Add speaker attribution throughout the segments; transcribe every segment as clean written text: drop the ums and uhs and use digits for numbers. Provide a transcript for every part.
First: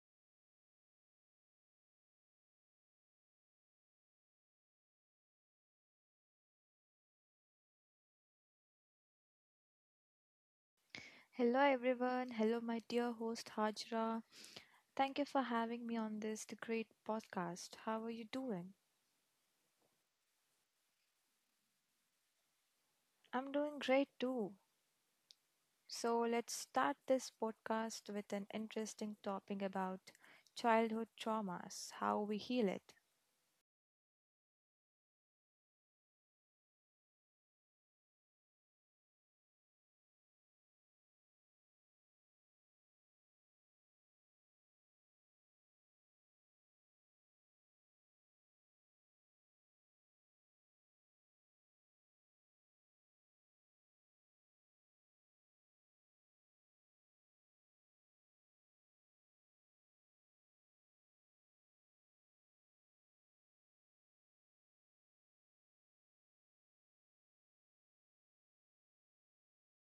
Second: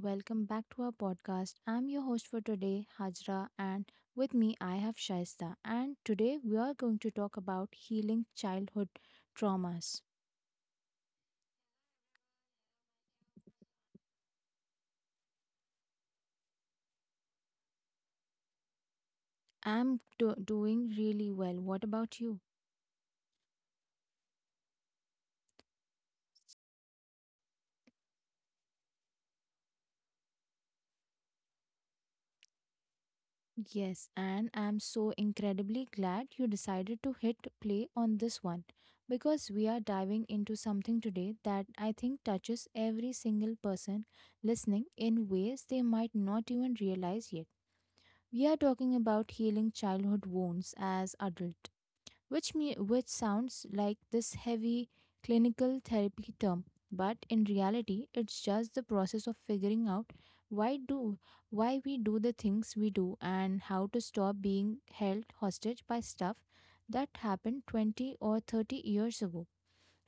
Speaker 1: Welcome back to our podcast. I'm your host for today, Hajra, and with me, I have Shaista. And today, we are going to talk about healing childhood traumas.
Speaker 2: Hello, everyone. Hello, my dear host Hajra. Thank you for having me on this the great podcast. How are you doing?
Speaker 1: I'm doing really well. What about you?
Speaker 2: I'm doing great too. So, let's start this podcast with an interesting topic about childhood traumas, how we heal it.
Speaker 1: Yes, and I'm so incredibly glad you decided to hit play on this one, because we are diving into something today that I think touches every single person listening in ways they might not even realize yet. We are talking about healing childhood wounds as adult, which sounds like this heavy clinical therapy term, but in reality, it's just the process of figuring out why do why we do the things we do and how to stop being held hostage by stuff that happened 20 or 30 years ago.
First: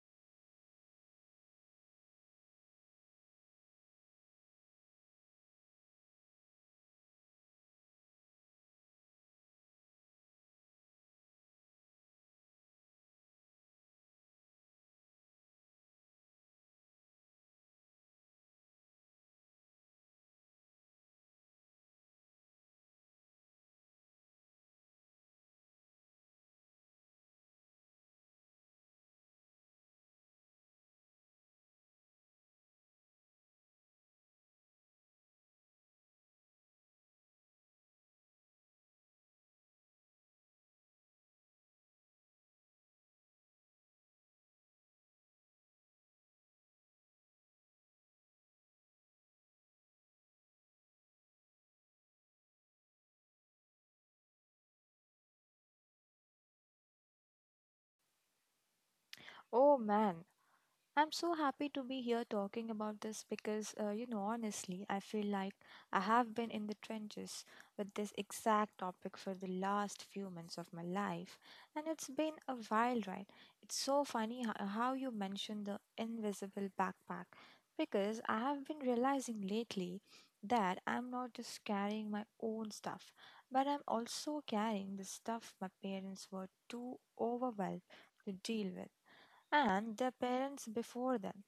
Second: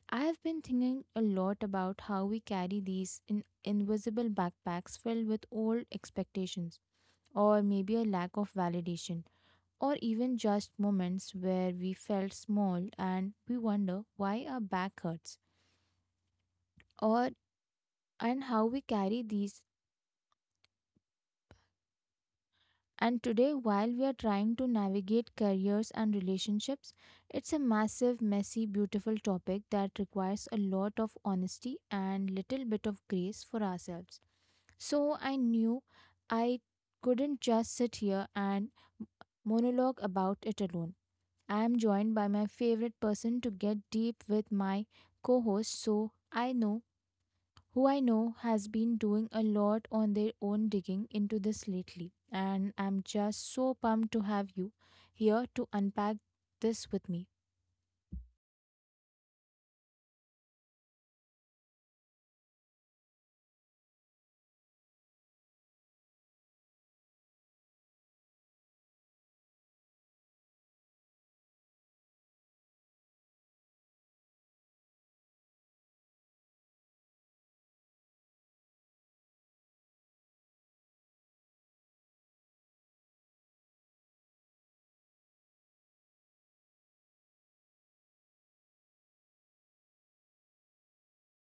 Speaker 1: I have been thinking a lot about how we carry these in invisible backpacks filled with old expectations, or maybe a lack of validation, or even just moments where we felt small and we wonder why our back hurts, or and how we carry these. And today, while we are trying to navigate careers and relationships, it's a massive, messy, beautiful topic that requires a lot of honesty and little bit of grace for ourselves. So I knew I couldn't just sit here and monologue about it alone. I am joined by my favorite person to get deep with, my co host, so I know who I know has been doing a lot on their own digging into this lately. And I'm just so pumped to have you here to unpack this with me.
Speaker 2: Oh man, I'm so happy to be here talking about this because, you know, honestly, I feel like I have been in the trenches with this exact topic for the last few months of my life, and it's been a wild ride. It's so funny how you mentioned the invisible backpack because I have been realizing lately that I'm not just carrying my own stuff, but I'm also carrying the stuff my parents were too overwhelmed to deal with, and their parents before them,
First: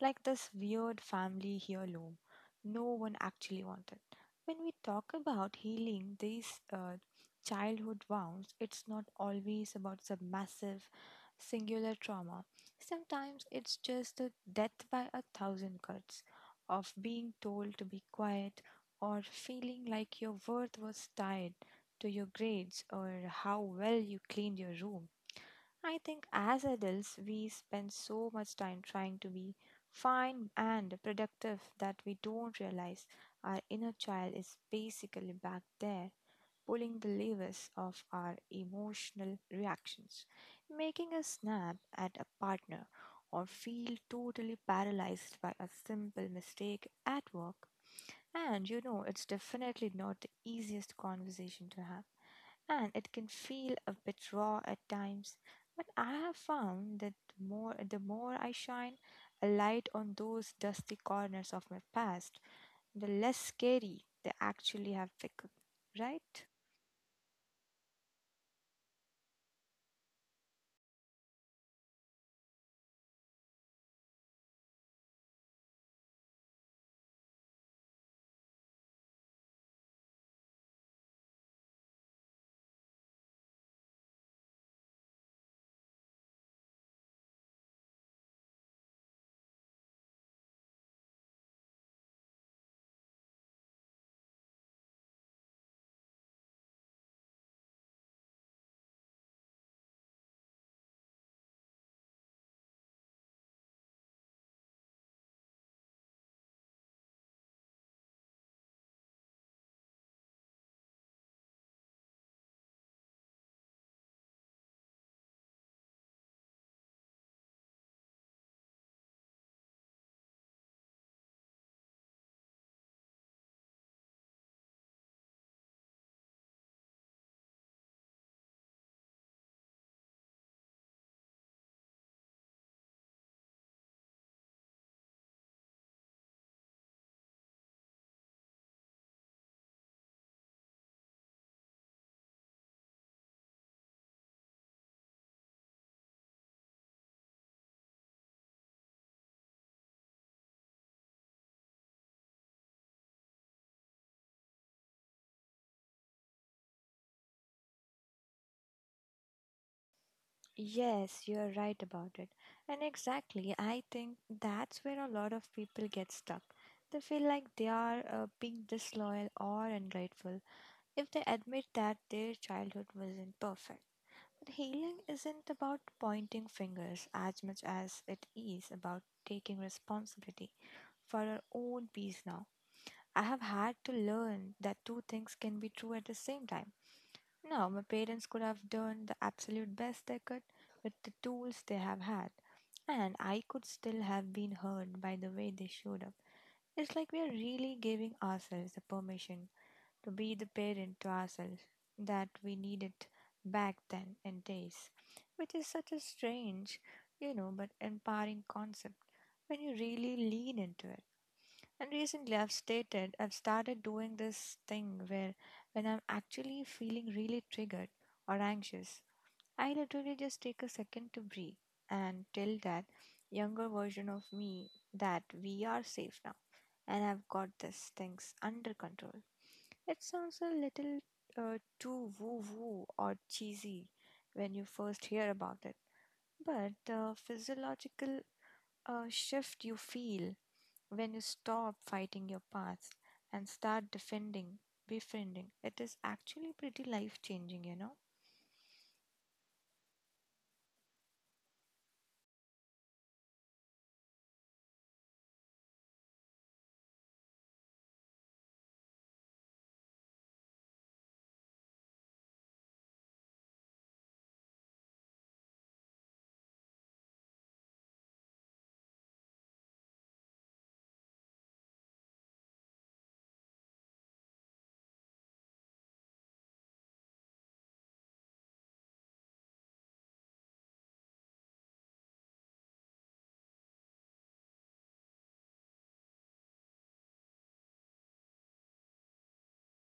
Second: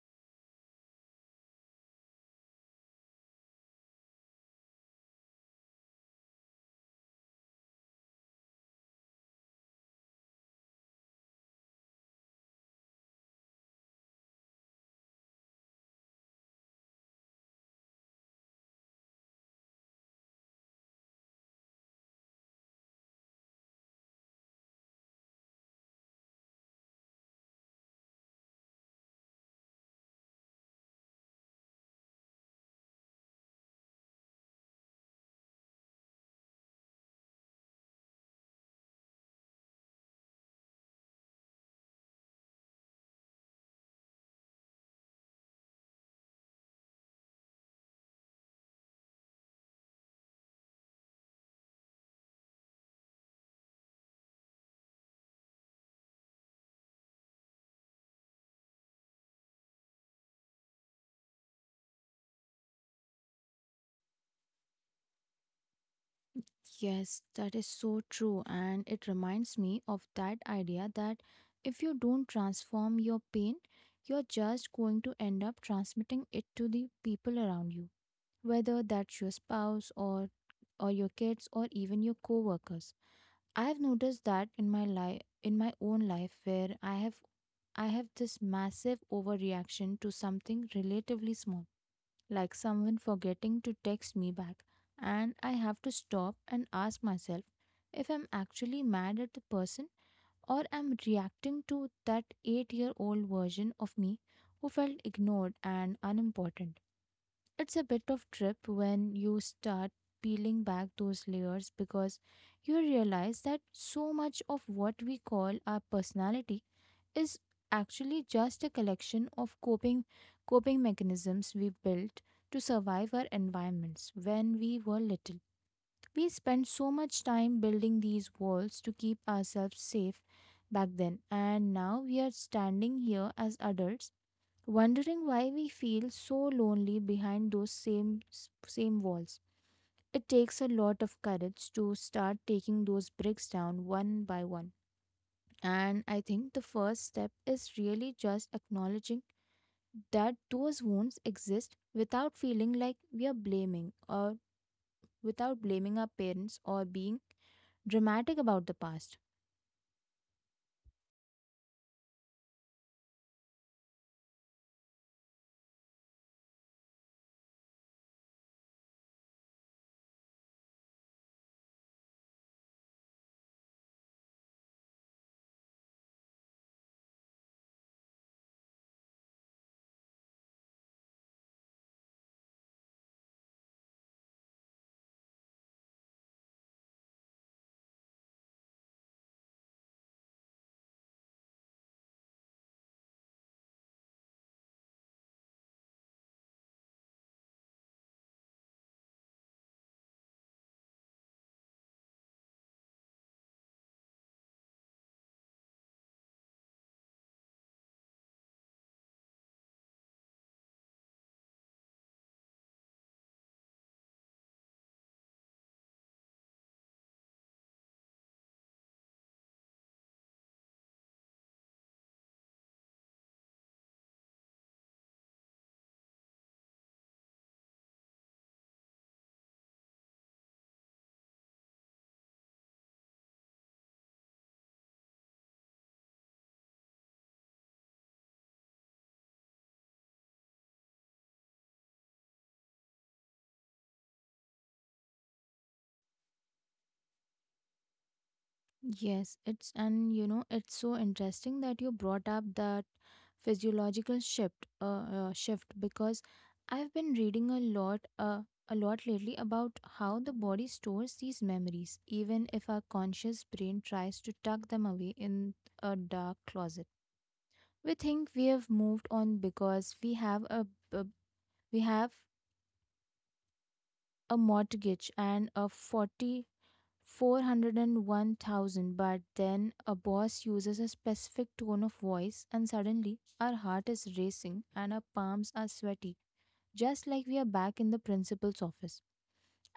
Speaker 2: like this weird family heirloom no one actually wanted. When we talk about healing these uh, childhood wounds, it's not always about some massive singular trauma. Sometimes it's just the death by a thousand cuts of being told to be quiet or feeling like your worth was tied to your grades or how well you cleaned your room. I think as adults, we spend so much time trying to be fine and productive that we don't realize our inner child is basically back there pulling the levers of our emotional reactions, making us snap at a partner or feel totally paralyzed by a simple mistake at work, and you know, it's definitely not the easiest conversation to have, and it can feel a bit raw at times. But I have found that the more I shine a light on those dusty corners of my past, the less scary they actually have become, right?
Speaker 1: Yes, that is so true. And it reminds me of that idea that if you don't transform your pain, you're just going to end up transmitting it to the people around you, whether that's your spouse or your kids or even your coworkers. I have noticed that in my own life, where I have this massive overreaction to something relatively small, like someone forgetting to text me back, and I have to stop and ask myself if I'm actually mad at the person or I'm reacting to that 8-year-old version of me who felt ignored and unimportant. It's a bit of trip when you start peeling back those layers, because you realize that so much of what we call our personality is actually just a collection of coping mechanisms we built to survive our environments when we were little. We spent so much time building these walls to keep ourselves safe back then, and now we are standing here as adults wondering why we feel so lonely behind those same walls. It takes a lot of courage to start taking those bricks down one by one. And I think the first step is really just acknowledging that those wounds exist without feeling like we are blaming or without blaming our parents or being dramatic about the past.
Speaker 2: Yes, you're right about it. And exactly, I think that's where a lot of people get stuck. They feel like they are being disloyal or ungrateful if they admit that their childhood wasn't perfect. But healing isn't about pointing fingers as much as it is about taking responsibility for our own peace now. I have had to learn that two things can be true at the same time. Now, my parents could have done the absolute best they could with the tools they have had, and I could still have been hurt by the way they showed up. It's like we are really giving ourselves the permission to be the parent to ourselves that we needed back then in days, which is such a strange, you know, but empowering concept when you really lean into it. And recently, I've started doing this thing where when I'm actually feeling really triggered or anxious, I literally just take a second to breathe and tell that younger version of me that we are safe now and I've got this things under control. It sounds a little too woo woo or cheesy when you first hear about it, but the physiological shift you feel when you stop fighting your past and start befriending, it is actually pretty life changing, you know.
Speaker 1: Yes, it's and it's so interesting that you brought up that physiological shift, because I've been reading a lot lately about how the body stores these memories, even if our conscious brain tries to tuck them away in a dark closet. We think we have moved on because a we have a mortgage and a forty 401,000. But then a boss uses a specific tone of voice, and suddenly our heart is racing and our palms are sweaty, just like we are back in the principal's office.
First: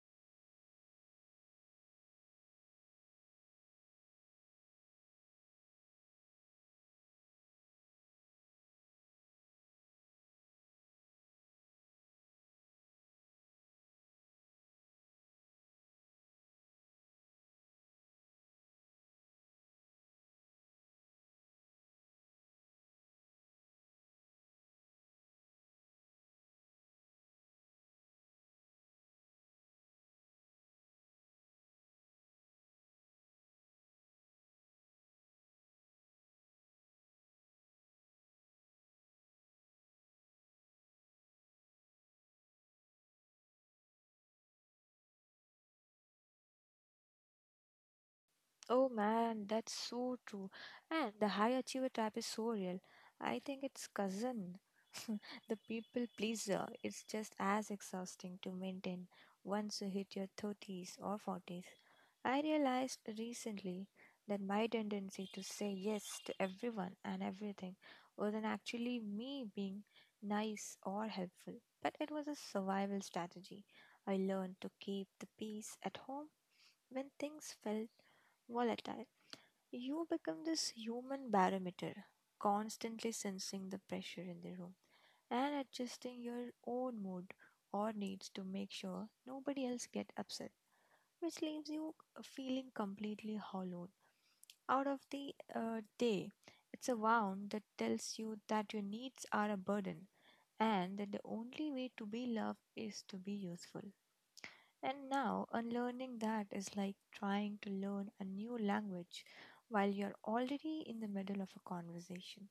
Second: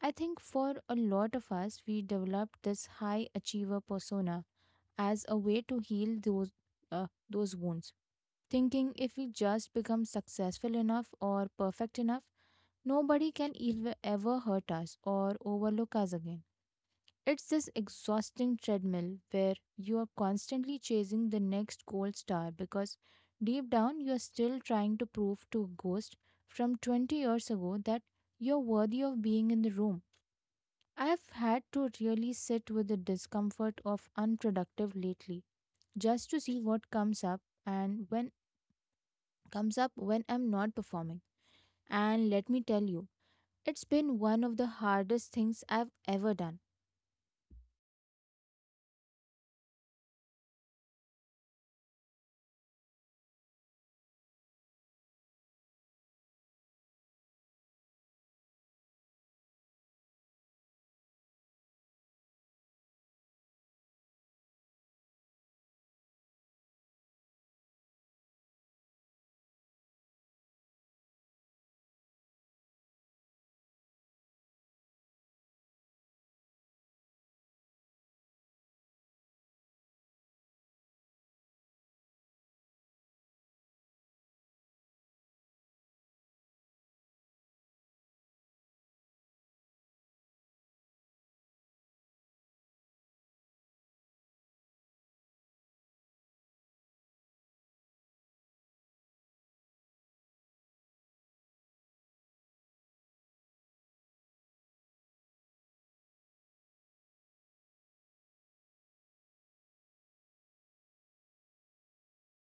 Speaker 1: I think for a lot of us, we developed this high achiever persona as a way to heal those wounds, thinking if we just become successful enough or perfect enough, nobody can ever hurt us or overlook us again. It's this exhausting treadmill where you are constantly chasing the next gold star, because deep down you are still trying to prove to a ghost from 20 years ago that you're worthy of being in the room. I have had to really sit with the discomfort of unproductive lately, just to see what comes up and when comes up when I'm not performing. And let me tell you, it's been one of the hardest things I've ever done.
Speaker 2: Oh man, that's so true. And the high achiever trap is so real. I think it's cousin. the people pleaser. It's just as exhausting to maintain once you hit your 30s or 40s. I realized recently that my tendency to say yes to everyone and everything wasn't actually me being nice or helpful, but it was a survival strategy. I learned to keep the peace at home when things felt volatile, you become this human barometer, constantly sensing the pressure in the room and adjusting your own mood or needs to make sure nobody else get upset, which leaves you feeling completely hollowed out of the day. It's a wound that tells you that your needs are a burden and that the only way to be loved is to be useful. And now, unlearning that is like trying to learn a new language while you're already in the middle of a conversation.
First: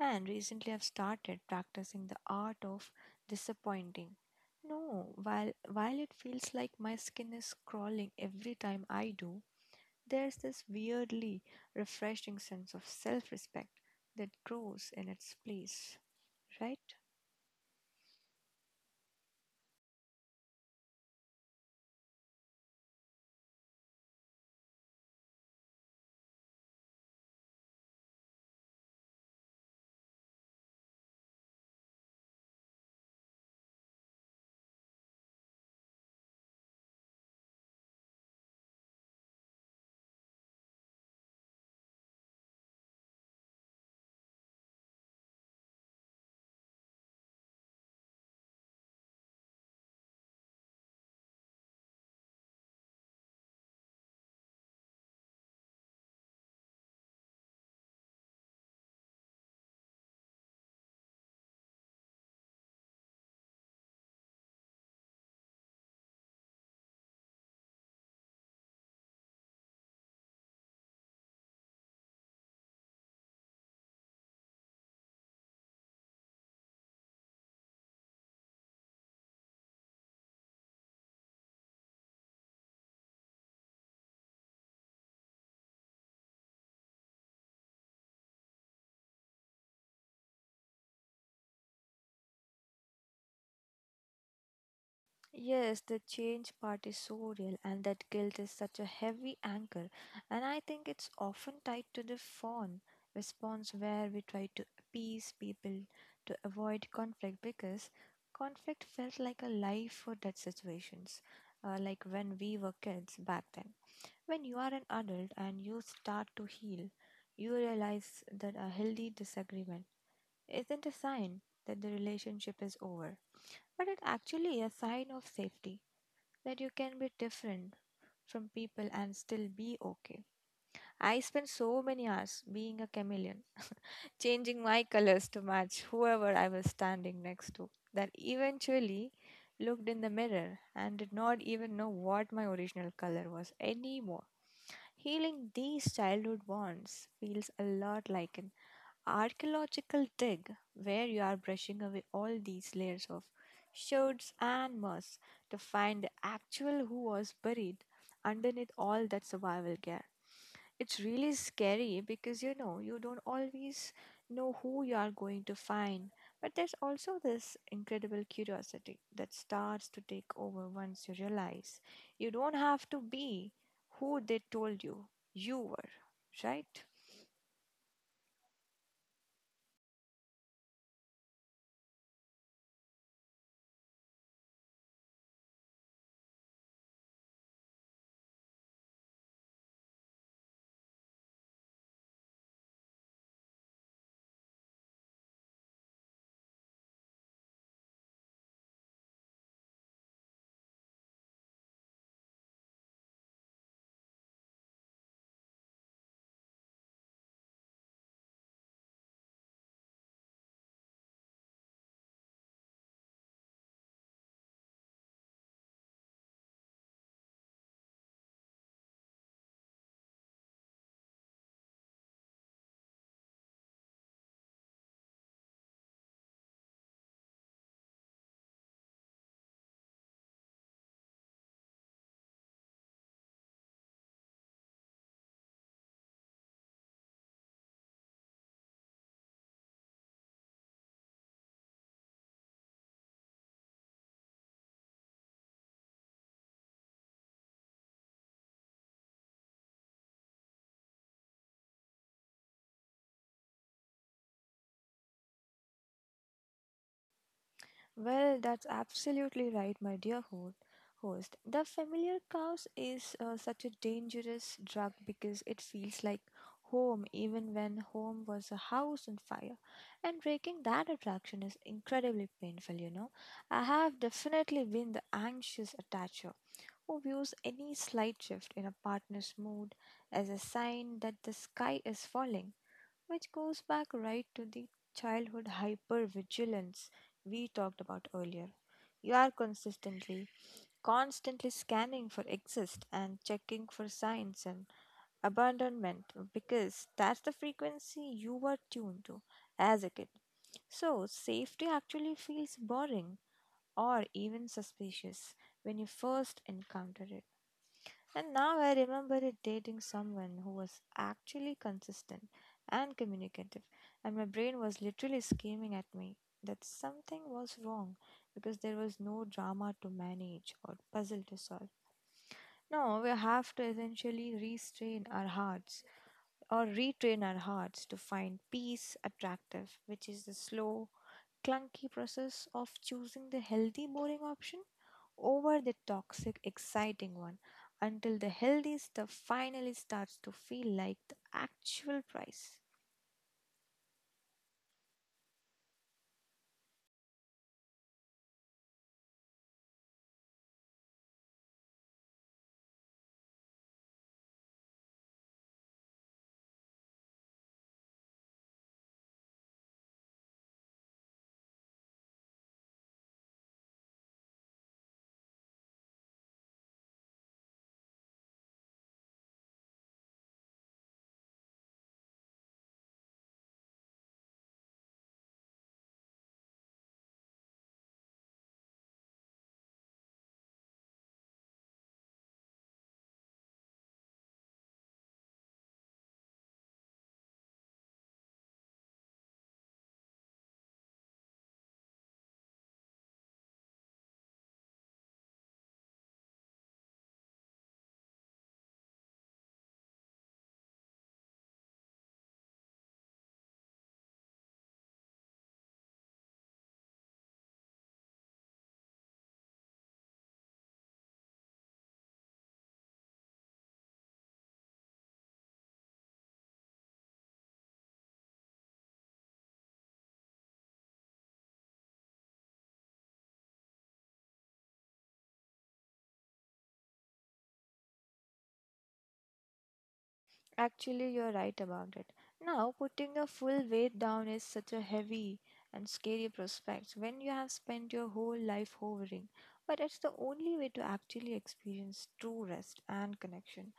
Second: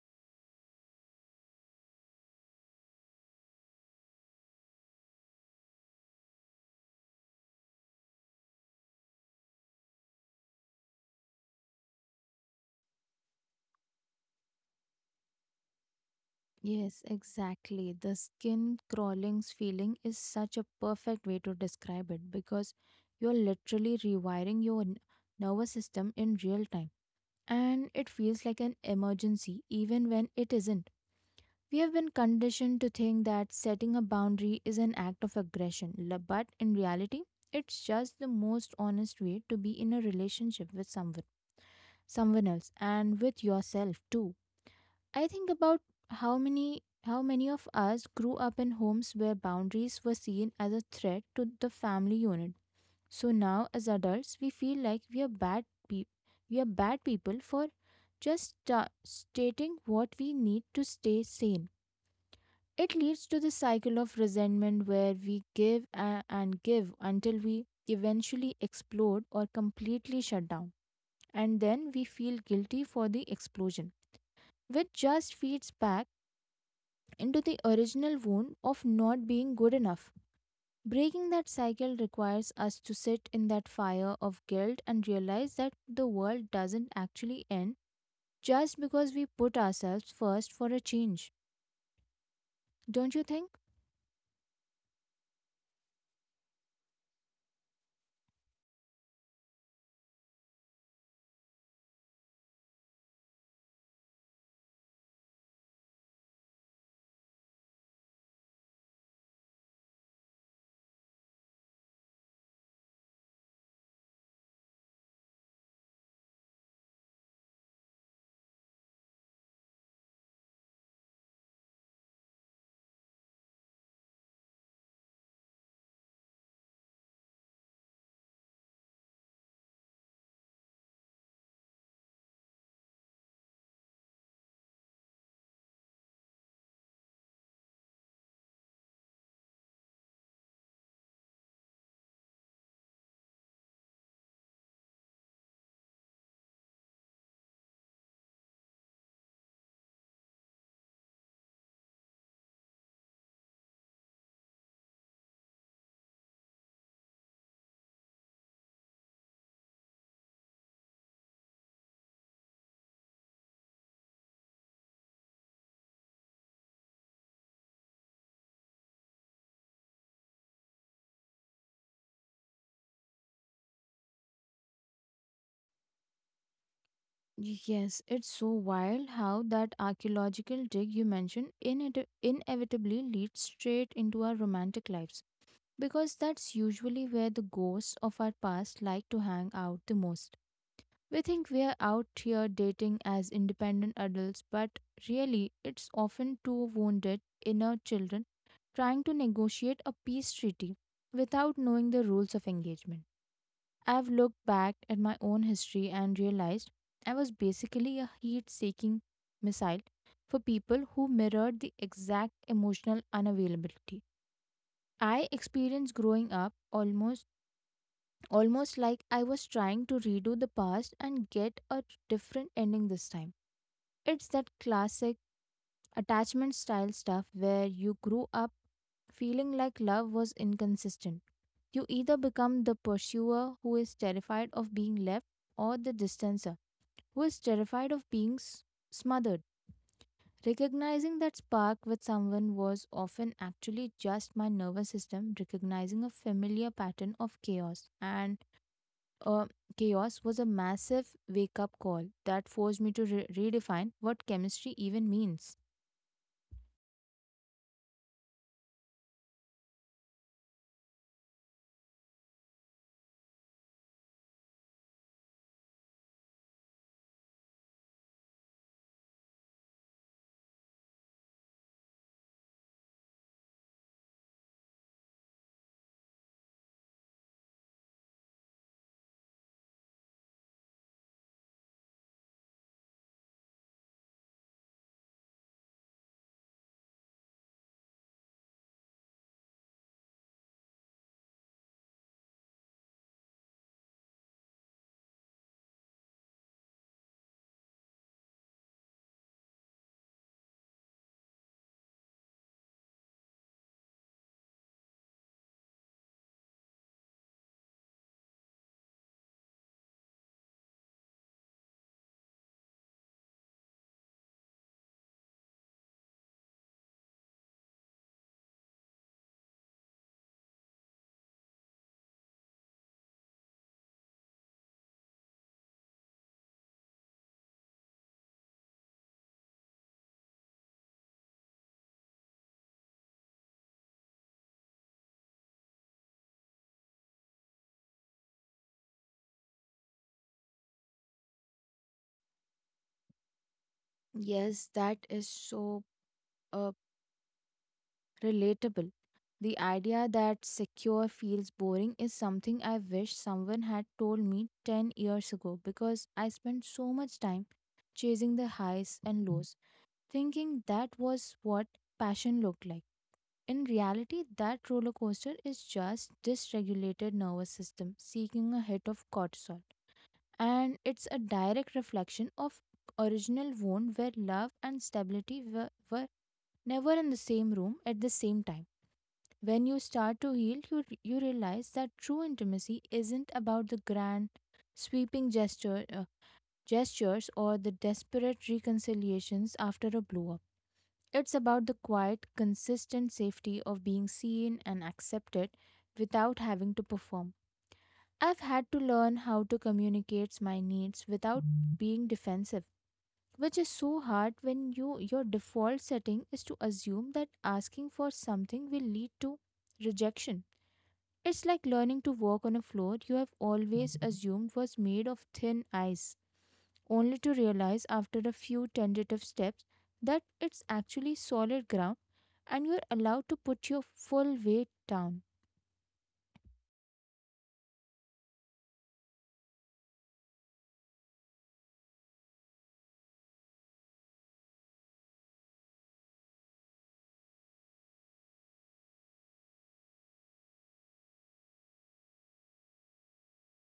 Speaker 2: And recently, I've started practicing the art of disappointing. No, while it feels like my skin is crawling every time I do, there's this weirdly refreshing sense of self respect that grows in its place, right?
Speaker 1: Yes, exactly. The skin crawlings feeling is such a perfect way to describe it, because you're literally rewiring your nervous system in real time. And it feels like an emergency even when it isn't. We have been conditioned to think that setting a boundary is an act of aggression, but in reality, it's just the most honest way to be in a relationship with someone else, and with yourself too. I think about how many of us grew up in homes where boundaries were seen as a threat to the family unit. So now as adults, we feel like we are bad people for just stating what we need to stay sane. It leads to the cycle of resentment where we give and give until we eventually explode or completely shut down. And then we feel guilty for the explosion, which just feeds back into the original wound of not being good enough. Breaking that cycle requires us to sit in that fire of guilt and realize that the world doesn't actually end just because we put ourselves first for a change. Don't you think?
Speaker 2: Yes, the change part is so real, and that guilt is such a heavy anchor. And I think it's often tied to the fawn response where we try to appease people to avoid conflict because conflict felt like a life or death situations, like when we were kids back then. When you are an adult and you start to heal, you realize that a healthy disagreement isn't a sign that the relationship is over, but it's actually a sign of safety that you can be different from people and still be okay. I spent so many hours being a chameleon changing my colors to match whoever I was standing next to, that eventually looked in the mirror and did not even know what my original color was anymore. Healing these childhood wounds feels a lot like an archaeological dig where you are brushing away all these layers of shirts and moss to find the actual who was buried underneath all that survival gear. It's really scary because you know you don't always know who you are going to find. But there's also this incredible curiosity that starts to take over once you realize you don't have to be who they told you you were, right?
Speaker 1: Yes, it's so wild how that archaeological dig you mentioned inevitably leads straight into our romantic lives, because that's usually where the ghosts of our past like to hang out the most. We think we are out here dating as independent adults, but really, it's often two wounded inner children trying to negotiate a peace treaty without knowing the rules of engagement. I've looked back at my own history and realized I was basically a heat seeking missile for people who mirrored the exact emotional unavailability I experienced growing up, almost like I was trying to redo the past and get a different ending this time. It's that classic attachment style stuff where you grew up feeling like love was inconsistent. You either become the pursuer who is terrified of being left, or the distancer who is terrified of being smothered. Recognizing that spark with someone was often actually just my nervous system recognizing a familiar pattern of uh, chaos was a massive wake up call that forced me to redefine what chemistry even means.
Speaker 2: Well, that's absolutely right, my dear host. The familiar cows is such a dangerous drug because it feels like home, even when home was a house on fire. And breaking that attraction is incredibly painful, you know. I have definitely been the anxious attacher who views any slight shift in a partner's mood as a sign that the sky is falling, which goes back right to the childhood hypervigilance we talked about earlier. You are constantly scanning for exist and checking for signs and abandonment because that's the frequency you were tuned to as a kid. So, safety actually feels boring or even suspicious when you first encounter it. And now I remember it dating someone who was actually consistent and communicative, and my brain was literally screaming at me that something was wrong because there was no drama to manage or puzzle to solve. No, we have to essentially restrain our hearts or retrain our hearts to find peace attractive, which is the slow, clunky process of choosing the healthy, boring option over the toxic, exciting one until the healthy stuff finally starts to feel like the actual price.
Speaker 1: Yes, that is so uh, relatable. The idea that secure feels boring is something I wish someone had told me 10 years ago, because I spent so much time chasing the highs and lows, thinking that was what passion looked like. In reality, that roller coaster is just dysregulated nervous system seeking a hit of cortisol. And it's a direct reflection of original wound where love and stability were never in the same room at the same time. When you start to heal you realize that true intimacy isn't about the grand sweeping gestures, or the desperate reconciliations after a blow up. It's about the quiet, consistent safety of being seen and accepted without having to perform. I've had to learn how to communicate my needs without being defensive, which is so hard when your default setting is to assume that asking for something will lead to rejection. It's like learning to walk on a floor you have always assumed was made of thin ice, only to realize after a few tentative steps that it's actually solid ground, and you're allowed to put your full weight down.
Speaker 2: Actually, you're right about it. Now, putting the full weight down is such a heavy and scary prospect when you have spent your whole life hovering, but it's the only way to actually experience true rest and connection.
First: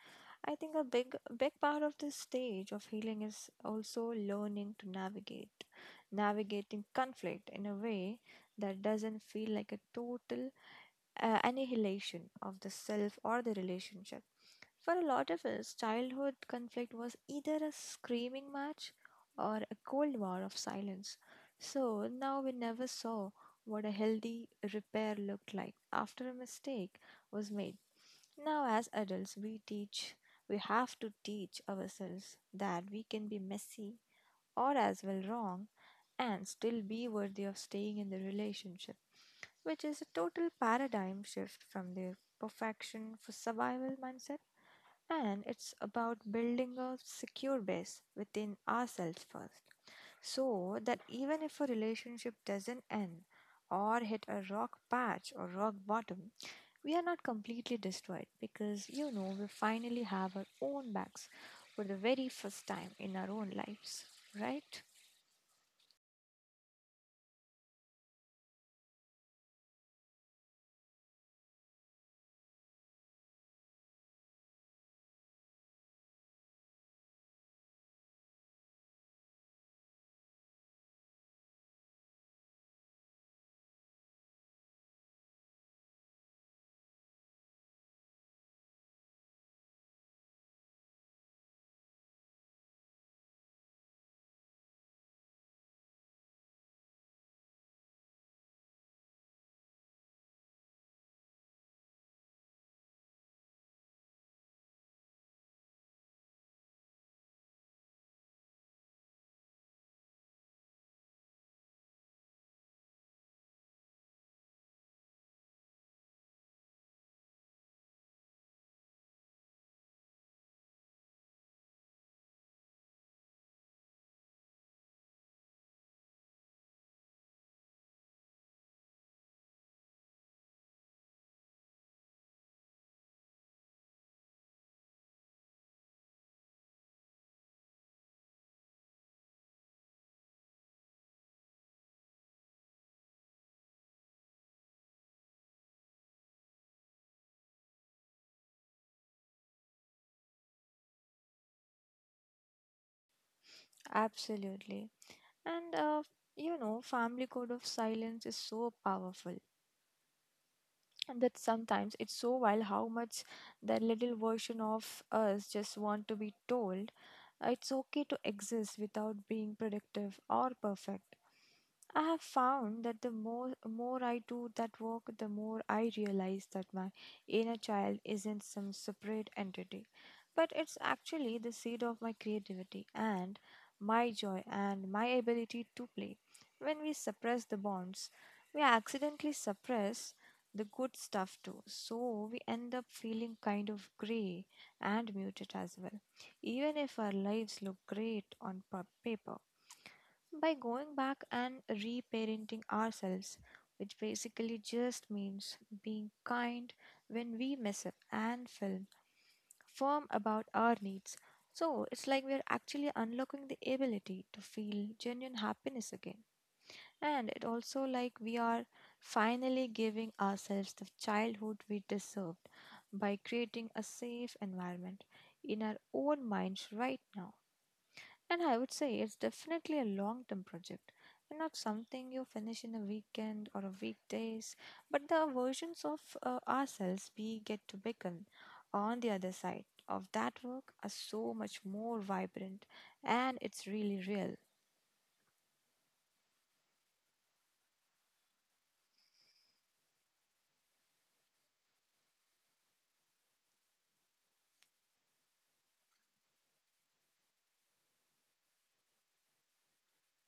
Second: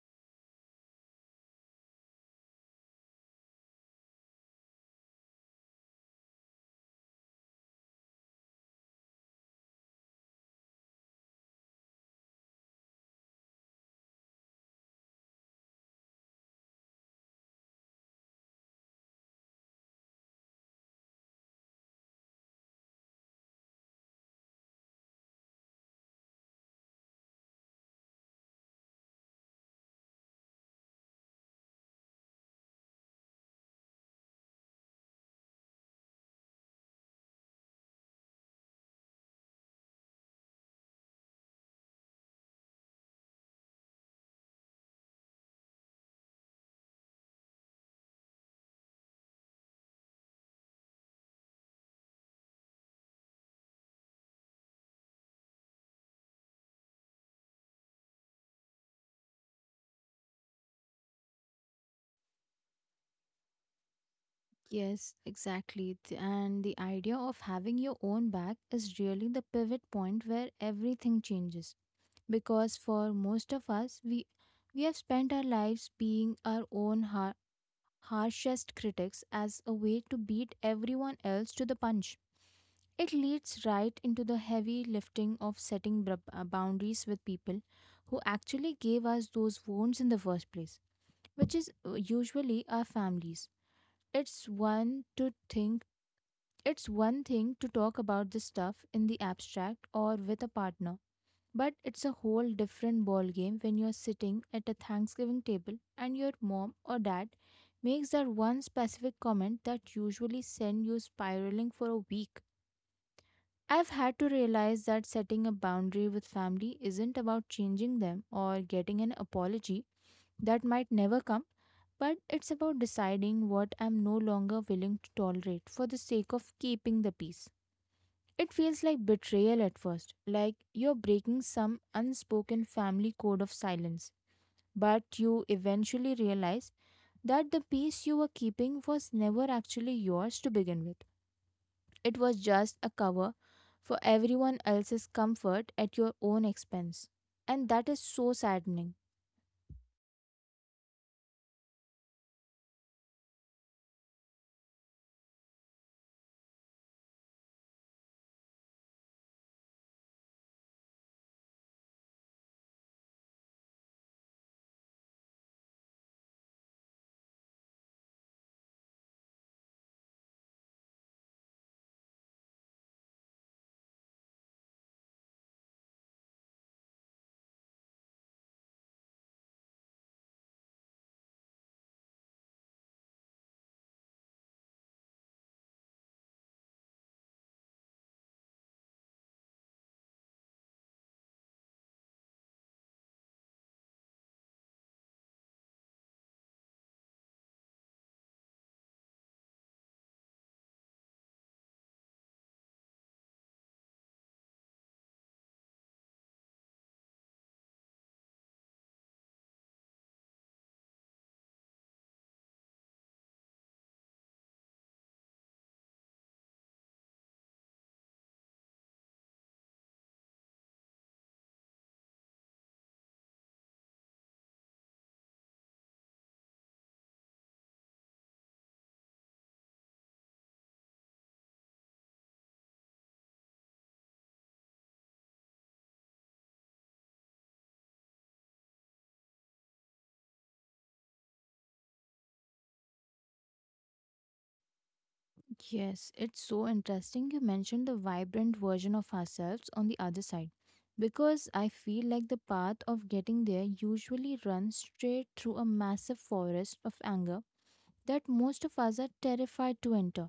Speaker 2: I think a big part of this stage of healing is also learning to navigate, navigating conflict in a way that doesn't feel like a total annihilation of the self or the relationship. For a lot of us, childhood conflict was either a screaming match or a cold war of silence. So now we never saw what a healthy repair looked like after a mistake was made. Now, as adults, we have to teach ourselves that we can be messy or as well wrong and still be worthy of staying in the relationship, which is a total paradigm shift from the perfection for survival mindset. And it's about building a secure base within ourselves first. So that even if a relationship doesn't end or hit a rock patch or rock bottom, we are not completely destroyed because you know we finally have our own backs for the very first time in our own lives, right?
Speaker 1: Yes, exactly. And the idea of having your own back is really the pivot point where everything changes. Because for most of us, we have spent our lives being our own harshest critics as a way to beat everyone else to the punch. It leads right into the heavy lifting of setting boundaries with people who actually gave us those wounds in the first place, which is usually our families. it's one to think it's one thing to talk about this stuff in the abstract or with a partner, but it's a whole different ballgame when you're sitting at a Thanksgiving table and your mom or dad makes that one specific comment that usually sends you spiraling for a week. I've had to realize that setting a boundary with family isn't about changing them or getting an apology that might never come, but it's about deciding what I'm no longer willing to tolerate for the sake of keeping the peace. It feels like betrayal at first, like you're breaking some unspoken family code of silence. But you eventually realize that the peace you were keeping was never actually yours to begin with. It was just a cover for everyone else's comfort at your own expense. And that is so saddening.
Speaker 2: Absolutely. And you know, family code of silence is so powerful that sometimes it's so wild how much that little version of us just want to be told it's okay to exist without being productive or perfect. I have found that the more I do that work, the more I realize that my inner child isn't some separate entity, but it's actually the seed of my creativity and my joy and my ability to play. When we suppress the bonds, we accidentally suppress the good stuff too. So we end up feeling kind of grey and muted as well, even if our lives look great on paper. By going back and reparenting ourselves, which basically just means being kind when we mess up and firm about our needs. So it's like we're actually unlocking the ability to feel genuine happiness again. And it also like we are finally giving ourselves the childhood we deserved by creating a safe environment in our own minds right now. And I would say it's definitely a long term project and not something you finish in a weekend or a weekdays, but the versions of ourselves we get to become on the other side of that work are so much more vibrant and it's really real.
Speaker 1: Yes, it's so interesting you mentioned the vibrant version of ourselves on the other side because I feel like the path of getting there usually runs straight through a massive forest of anger that most of us are terrified to enter.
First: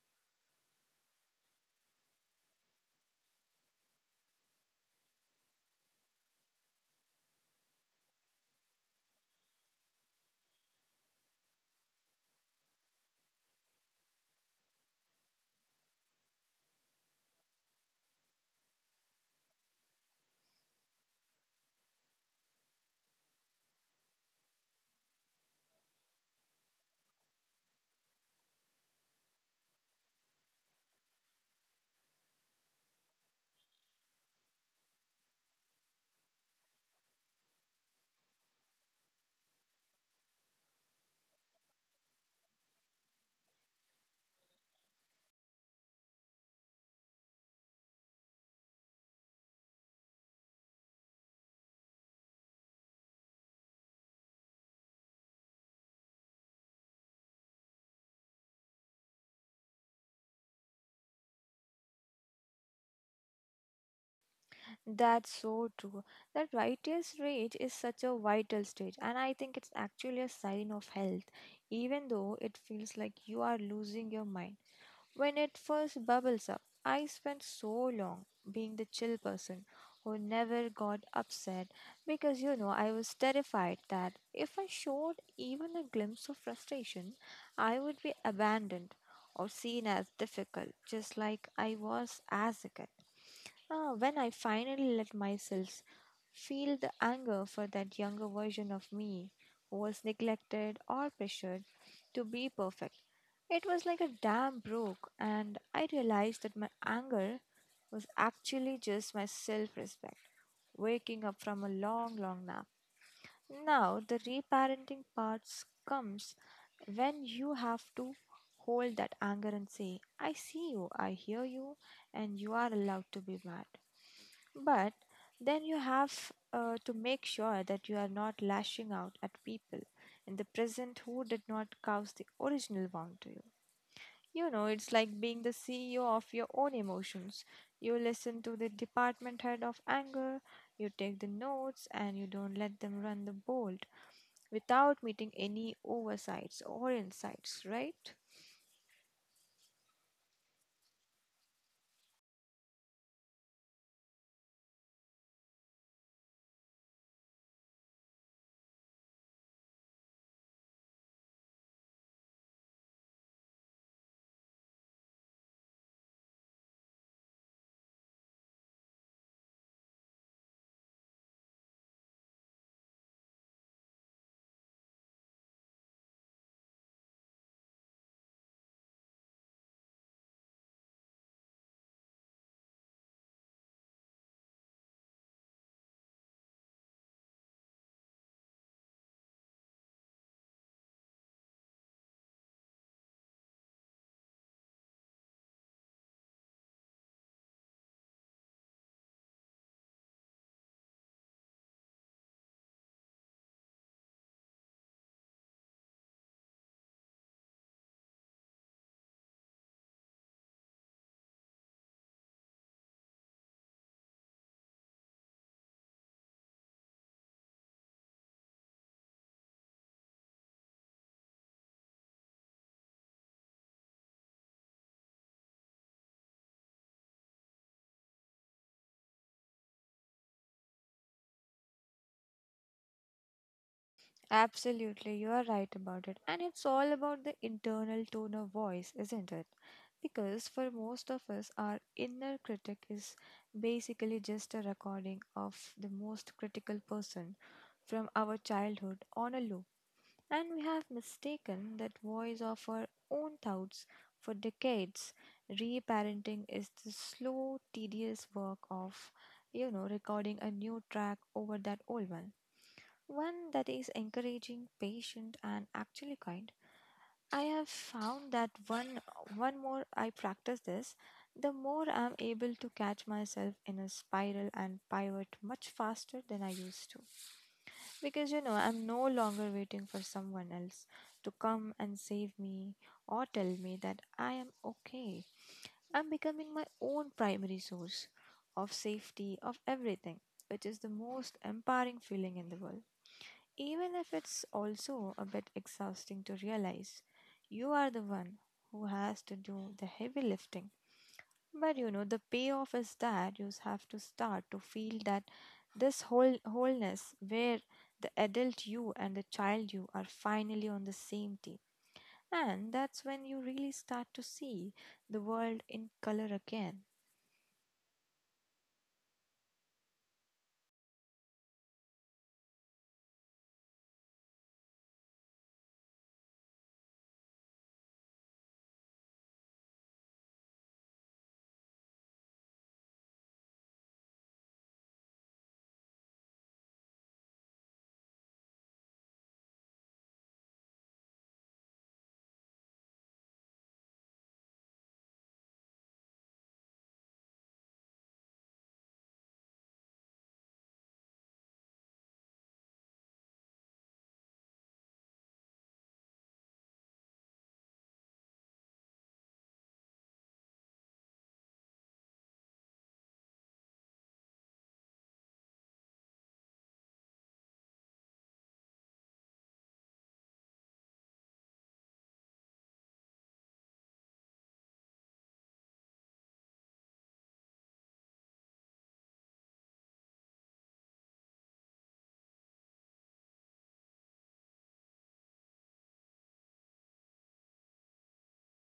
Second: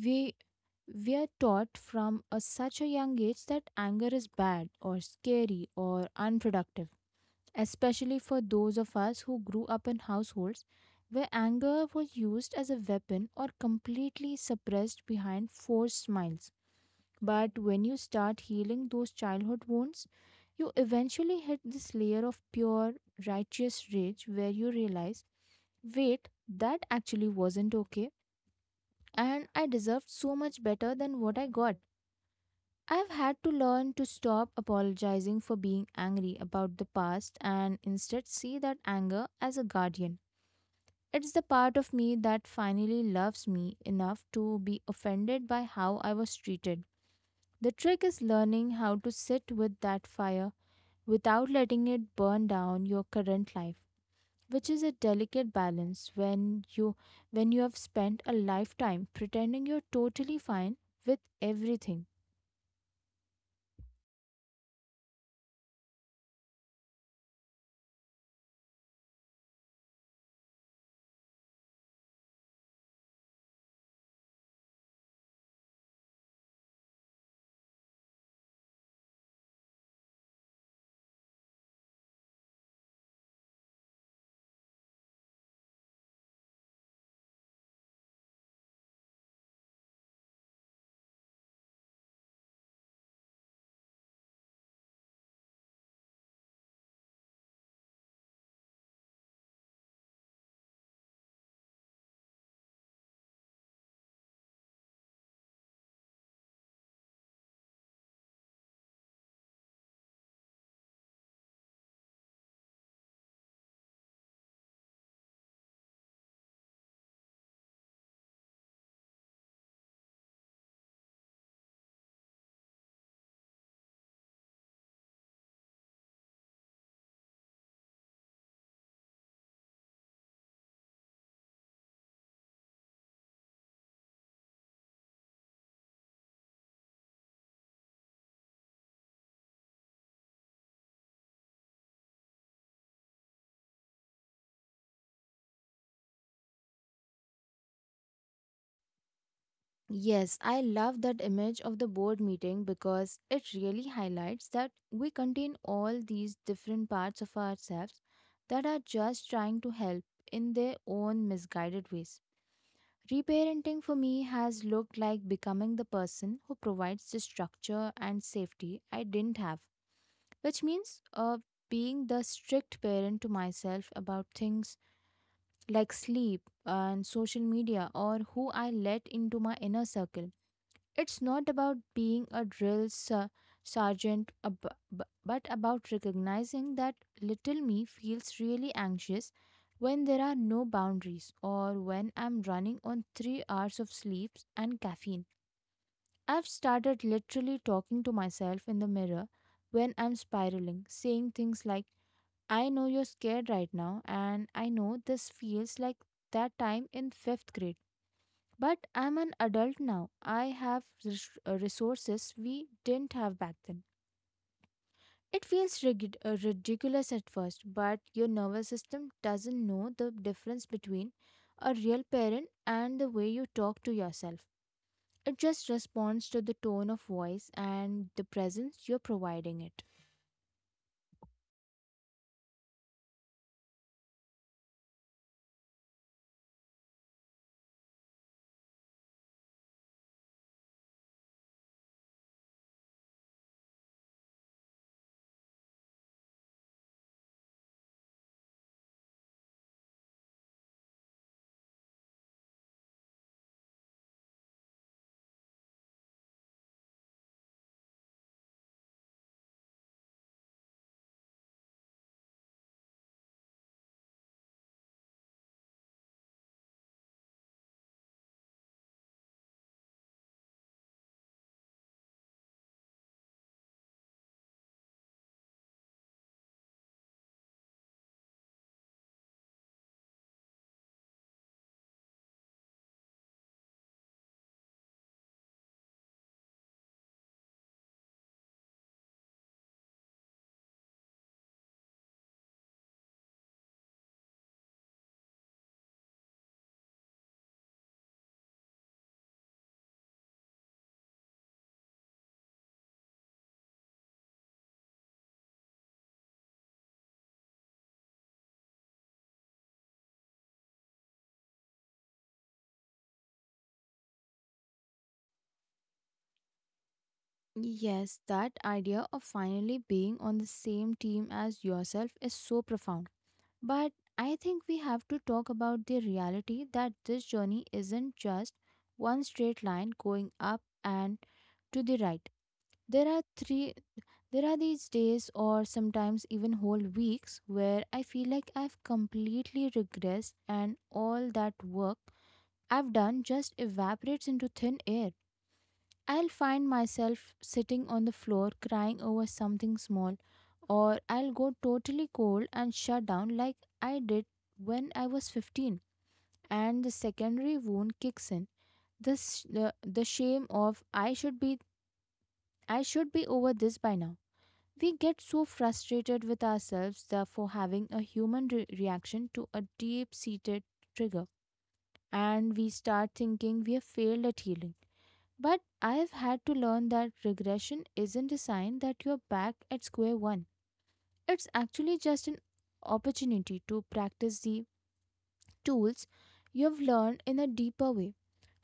Speaker 1: We we are taught from such a young age that anger is bad or scary or unproductive, especially for those of us who grew up in households where anger was used as a weapon or completely suppressed behind forced smiles. But when you start healing those childhood wounds, you eventually hit this layer of pure, righteous rage where you realize, wait, that actually wasn't okay, and I deserved so much better than what I got. I've had to learn to stop apologizing for being angry about the past and instead see that anger as a guardian. It's the part of me that finally loves me enough to be offended by how I was treated. The trick is learning how to sit with that fire without letting it burn down your current life, which is a delicate balance when you have spent a lifetime pretending you're totally fine with everything.
Speaker 2: That's so true. That writer's rage is such a vital stage, and I think it's actually a sign of health, even though it feels like you are losing your mind. When it first bubbles up, I spent so long being the chill person who never got upset because you know I was terrified that if I showed even a glimpse of frustration, I would be abandoned or seen as difficult, just like I was as a kid. When I finally let myself feel the anger for that younger version of me who was neglected or pressured to be perfect, it was like a dam broke, and I realized that my anger was actually just my self respect, waking up from a long, long nap. Now, the reparenting parts comes when you have to hold that anger and say, I see you, I hear you, and you are allowed to be mad. But then you have to make sure that you are not lashing out at people in the present who did not cause the original wound to you. You know, it's like being the CEO of your own emotions. You listen to the department head of anger, you take the notes, and you don't let them run the board without meeting any oversights or insights, right?
Speaker 1: Yes, I love that image of the board meeting because it really highlights that we contain all these different parts of ourselves that are just trying to help in their own misguided ways. Reparenting for me has looked like becoming the person who provides the structure and safety I didn't have, which means being the strict parent to myself about things like sleep and social media or who I let into my inner circle. It's not about being a sergeant, but about recognizing that little me feels really anxious when there are no boundaries or when I'm running on 3 hours of sleeps and caffeine. I've started literally talking to myself in the mirror when I'm spiraling, saying things like, I know you're scared right now, and I know this feels like that time in fifth grade, but I'm an adult now. I have resources we didn't have back then. It feels ridiculous at first, but your nervous system doesn't know the difference between a real parent and the way you talk to yourself. It just responds to the tone of voice and the presence you're providing it.
Speaker 2: Absolutely, you are right about it. And it's all about the internal tone of voice, isn't it? Because for most of us, our inner critic is basically just a recording of the most critical person from our childhood on a loop. And we have mistaken that voice of our own thoughts for decades. Reparenting is the slow, tedious work of, you know, recording a new track over that old one that is encouraging, patient, and actually kind. I have found that one more I practice this, the more I'm able to catch myself in a spiral and pivot much faster than I used to. Because you know, I'm no longer waiting for someone else to come and save me or tell me that I am okay. I'm becoming my own primary source of safety of everything, which is the most empowering feeling in the world even if it's also a bit exhausting to realize you are the one who has to do the heavy lifting. But you know, the payoff is that you have to start to feel that this whole wholeness where the adult you and the child you are finally on the same team. And that's when you really start to see the world in color again.
Speaker 1: Yes, that idea of finally being on the same team as yourself is so profound. But I think we have to talk about the reality that this journey isn't just one straight line going up and to the right. There are three there are these days or sometimes even whole weeks where I feel like I've completely regressed, and all that work I've done just evaporates into thin air. I'll find myself sitting on the floor crying over something small, or I'll go totally cold and shut down like I did when I was 15, and the secondary wound kicks in. The shame of I should be over this by now. We get so frustrated with ourselves that for having a human reaction to a deep seated trigger, and we start thinking we have failed at healing. But I've had to learn that regression isn't a sign that you're back at square one. It's actually just an opportunity to practice the tools you've learned in a deeper way.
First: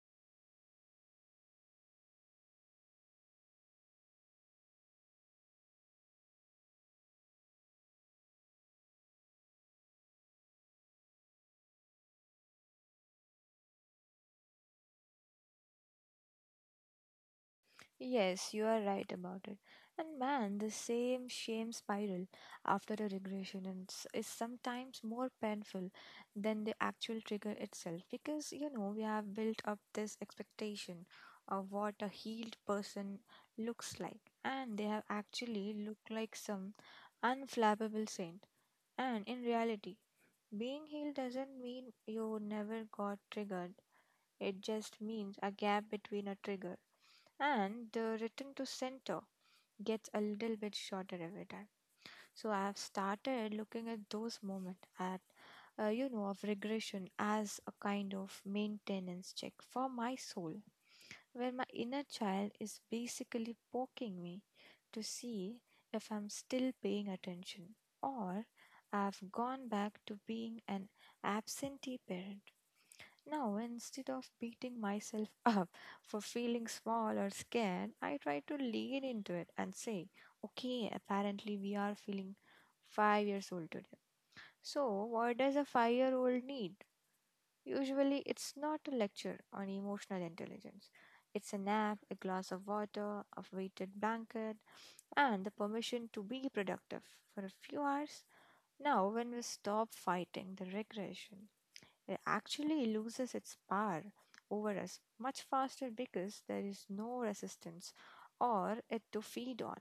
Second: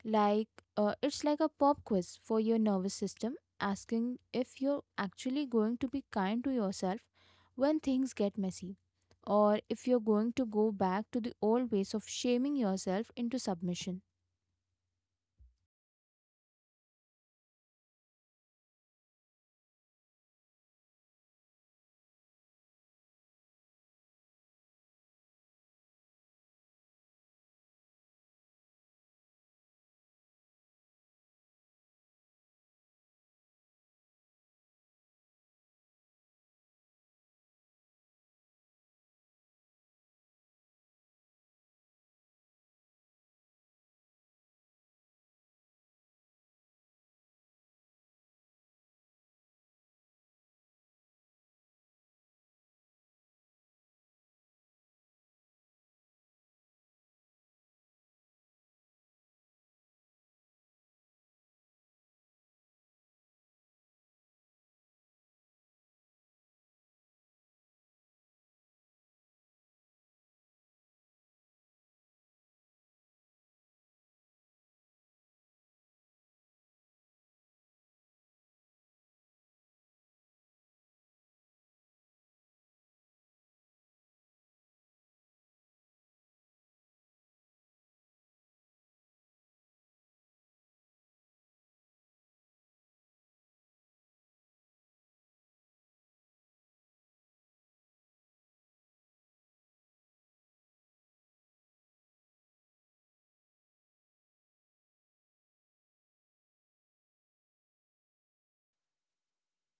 Speaker 1: Like, it's like a pop quiz for your nervous system, asking if you're actually going to be kind to yourself when things get messy, or if you're going to go back to the old ways of shaming yourself into submission.
Speaker 2: Yes, you are right about it. And man, the same shame spiral after a regression is sometimes more painful than the actual trigger itself because you know we have built up this expectation of what a healed person looks like, and they have actually looked like some unflappable saint. And in reality, being healed doesn't mean you never got triggered it just means a gap between a trigger and the return to center gets a little bit shorter every time. So I have started looking at those moments at you know of regression as a kind of maintenance check for my soul, where my inner child is basically poking me to see if I'm still paying attention or I've gone back to being an absentee parent now, instead of beating myself up for feeling small or scared, I try to lean into it and say, okay, apparently we are feeling 5 years old today. So, what does a 5 year old need? Usually, it's not a lecture on emotional intelligence. It's a nap, a glass of water, a weighted blanket, and the permission to be productive for a few hours. Now, when we stop fighting the regression it actually loses its power over us much faster because there is no resistance or it to feed on,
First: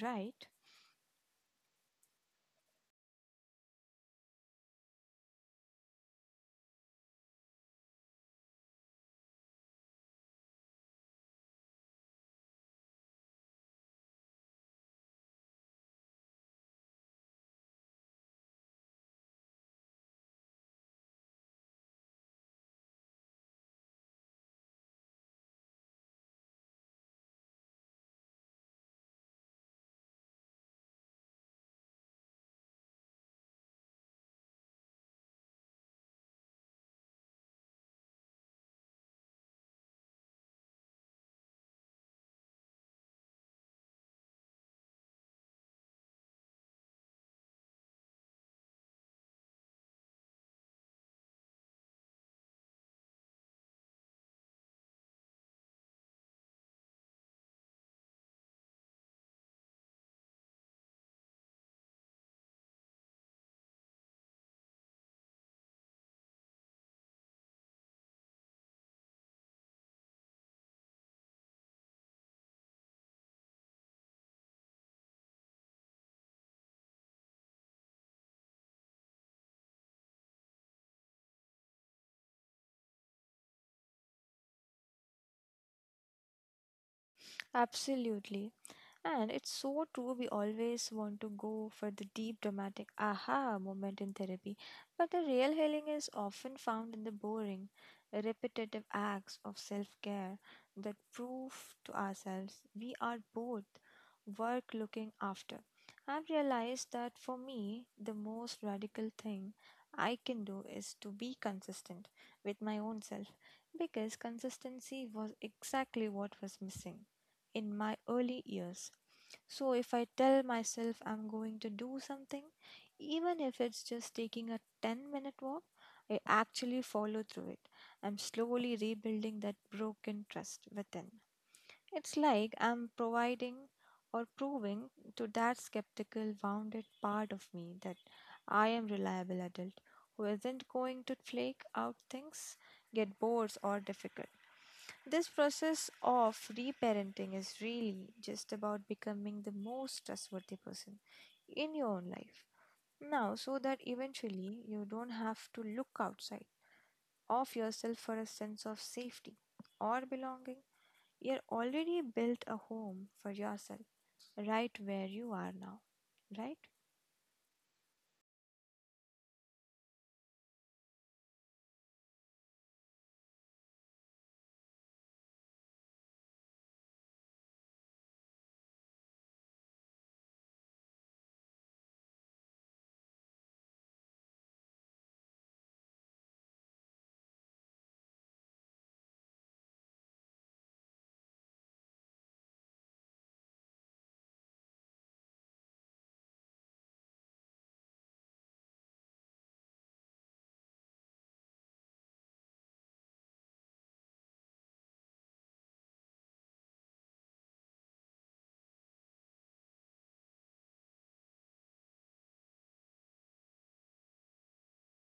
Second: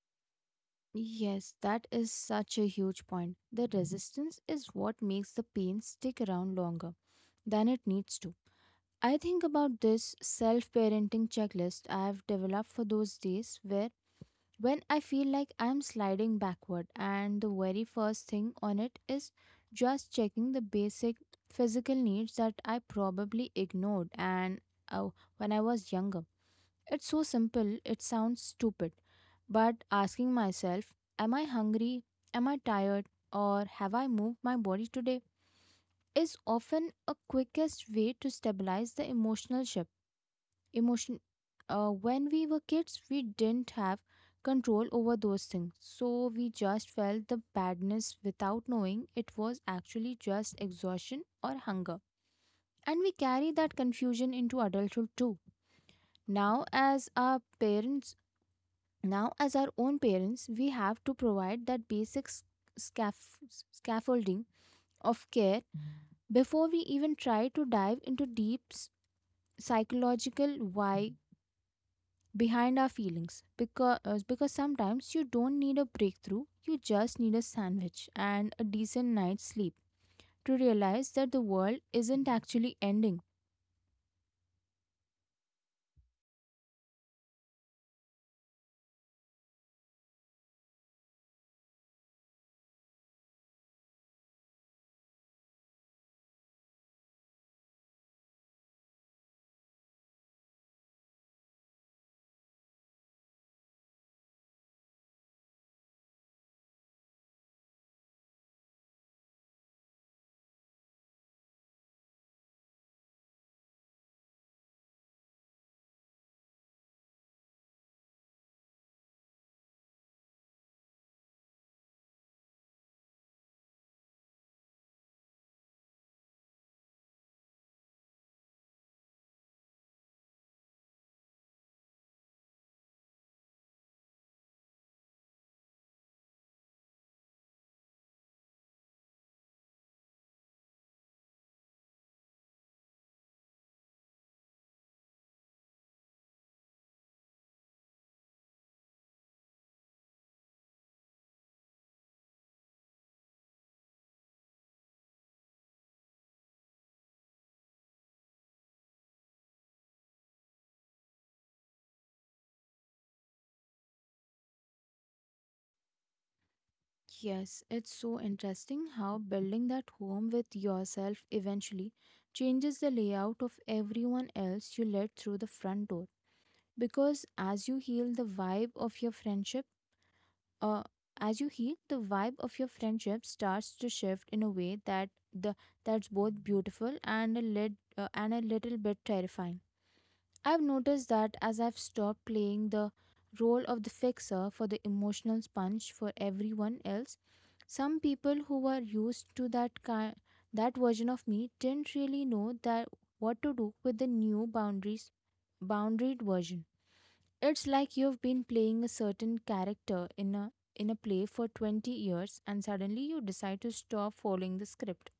Speaker 2: right?
Speaker 1: Yes, that is such a huge point. The resistance is what makes the pain stick around longer than it needs to. I think about this self parenting checklist I've developed for those days when I feel like I'm sliding backward, and the very first thing on it is just checking the basic physical needs that I probably ignored and uh, when I was younger. It's so simple, it sounds stupid, but asking myself, am I hungry? Am I tired? Or have I moved my body today? Is often a quickest way to stabilize the emotional ship. Emotion When we were kids, we didn't have control over those things. So we just felt the badness without knowing it was actually just exhaustion or hunger. And we carry that confusion into adulthood too. Now, as our parents Now, as our own parents, we have to provide that basic scaffolding of care before we even try to dive into deep psychological why behind our feelings. Because sometimes you don't need a breakthrough, you just need a sandwich and a decent night's sleep to realize that the world isn't actually ending.
Speaker 2: Absolutely. And it's so true, we always want to go for the deep, dramatic aha moment in therapy, but the real healing is often found in the boring, repetitive acts of self care that prove to ourselves we are both worth looking after. I've realized that for me, the most radical thing I can do is to be consistent with my own self because consistency was exactly what was missing in my early years so if I tell myself I'm going to do something, even if it's just taking a 10-minute walk, I actually follow through it. I'm slowly rebuilding that broken trust within. It's like I'm providing or proving to that skeptical, wounded part of me that I am reliable adult who isn't going to flake out things, get bored or difficult. This process of reparenting is really just about becoming the most trustworthy person in your own life. Now, so that eventually you don't have to look outside of yourself for a sense of safety or belonging. You're already built a home for yourself right where you are now, right?
Speaker 1: Yes, it's so interesting how building that home with yourself eventually changes the layout of everyone else you let through the front door. Because as you heal the vibe of your friendship, uh, as you heal, the vibe of your friendship starts to shift in a way that the that's both beautiful and a and a little bit terrifying. I've noticed that as I've stopped playing the role of the fixer for the emotional sponge for everyone else, some people who were used to that version of me didn't really know that what to do with the new boundaries boundaried version. It's like you've been playing a certain character in a play for 20 years, and suddenly you decide to stop following the script.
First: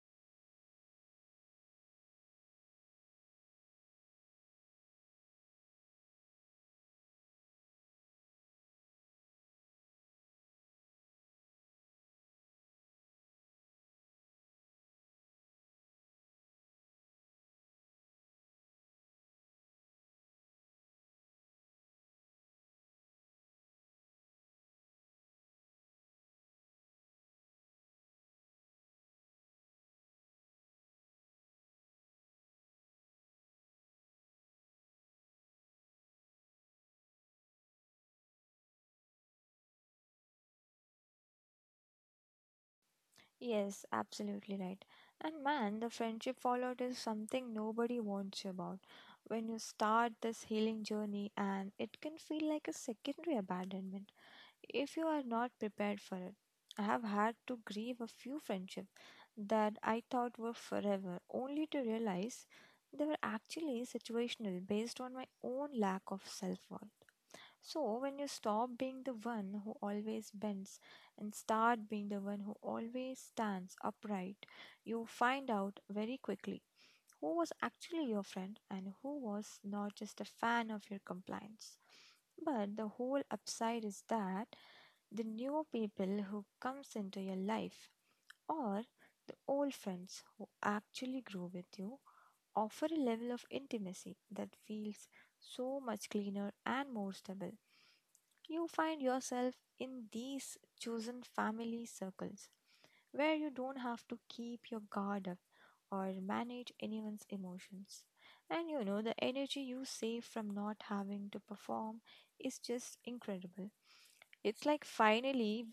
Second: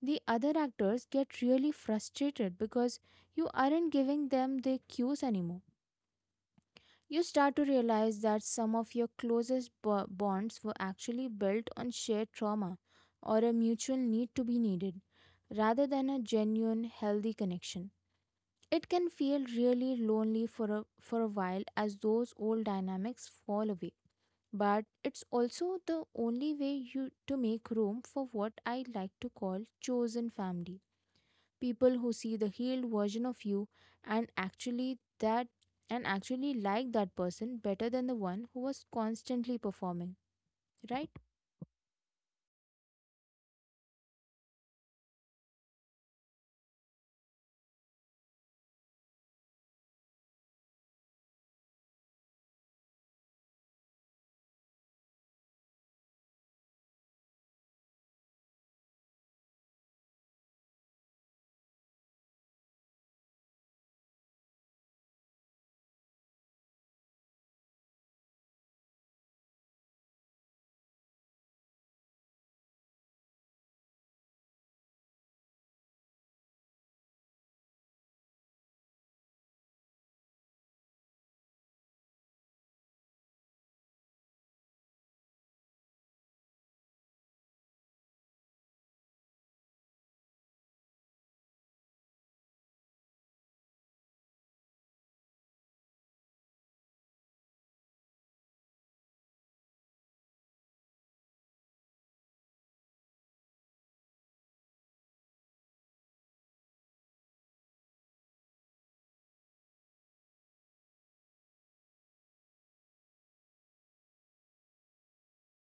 Speaker 1: The other actors get really frustrated because you aren't giving them the cues anymore. You start to realize that some of your closest bonds were actually built on shared trauma or a mutual need to be needed rather than a genuine healthy connection. It can feel really lonely for for a while as those old dynamics fall away, but it's also the only way you to make room for what I like to call chosen family, people who see the healed version of you and actually that and actually like that person better than the one who was constantly performing, right?
Speaker 2: Yes, absolutely right. And man, the friendship fallout is something nobody warns you about. When you start this healing journey, and it can feel like a secondary abandonment if you are not prepared for it. I have had to grieve a few friendships that I thought were forever, only to realize they were actually situational based on my own lack of self worth. So, when you stop being the one who always bends and start being the one who always stands upright, you find out very quickly who was actually your friend and who was not just a fan of your compliance. But the whole upside is that the new people who comes into your life or the old friends who actually grew with you offer a level of intimacy that feels so much cleaner and more stable you find yourself in these chosen family circles where you don't have to keep your guard up or manage anyone's emotions. And you know, the energy you save from not having to perform is just incredible. It's like finally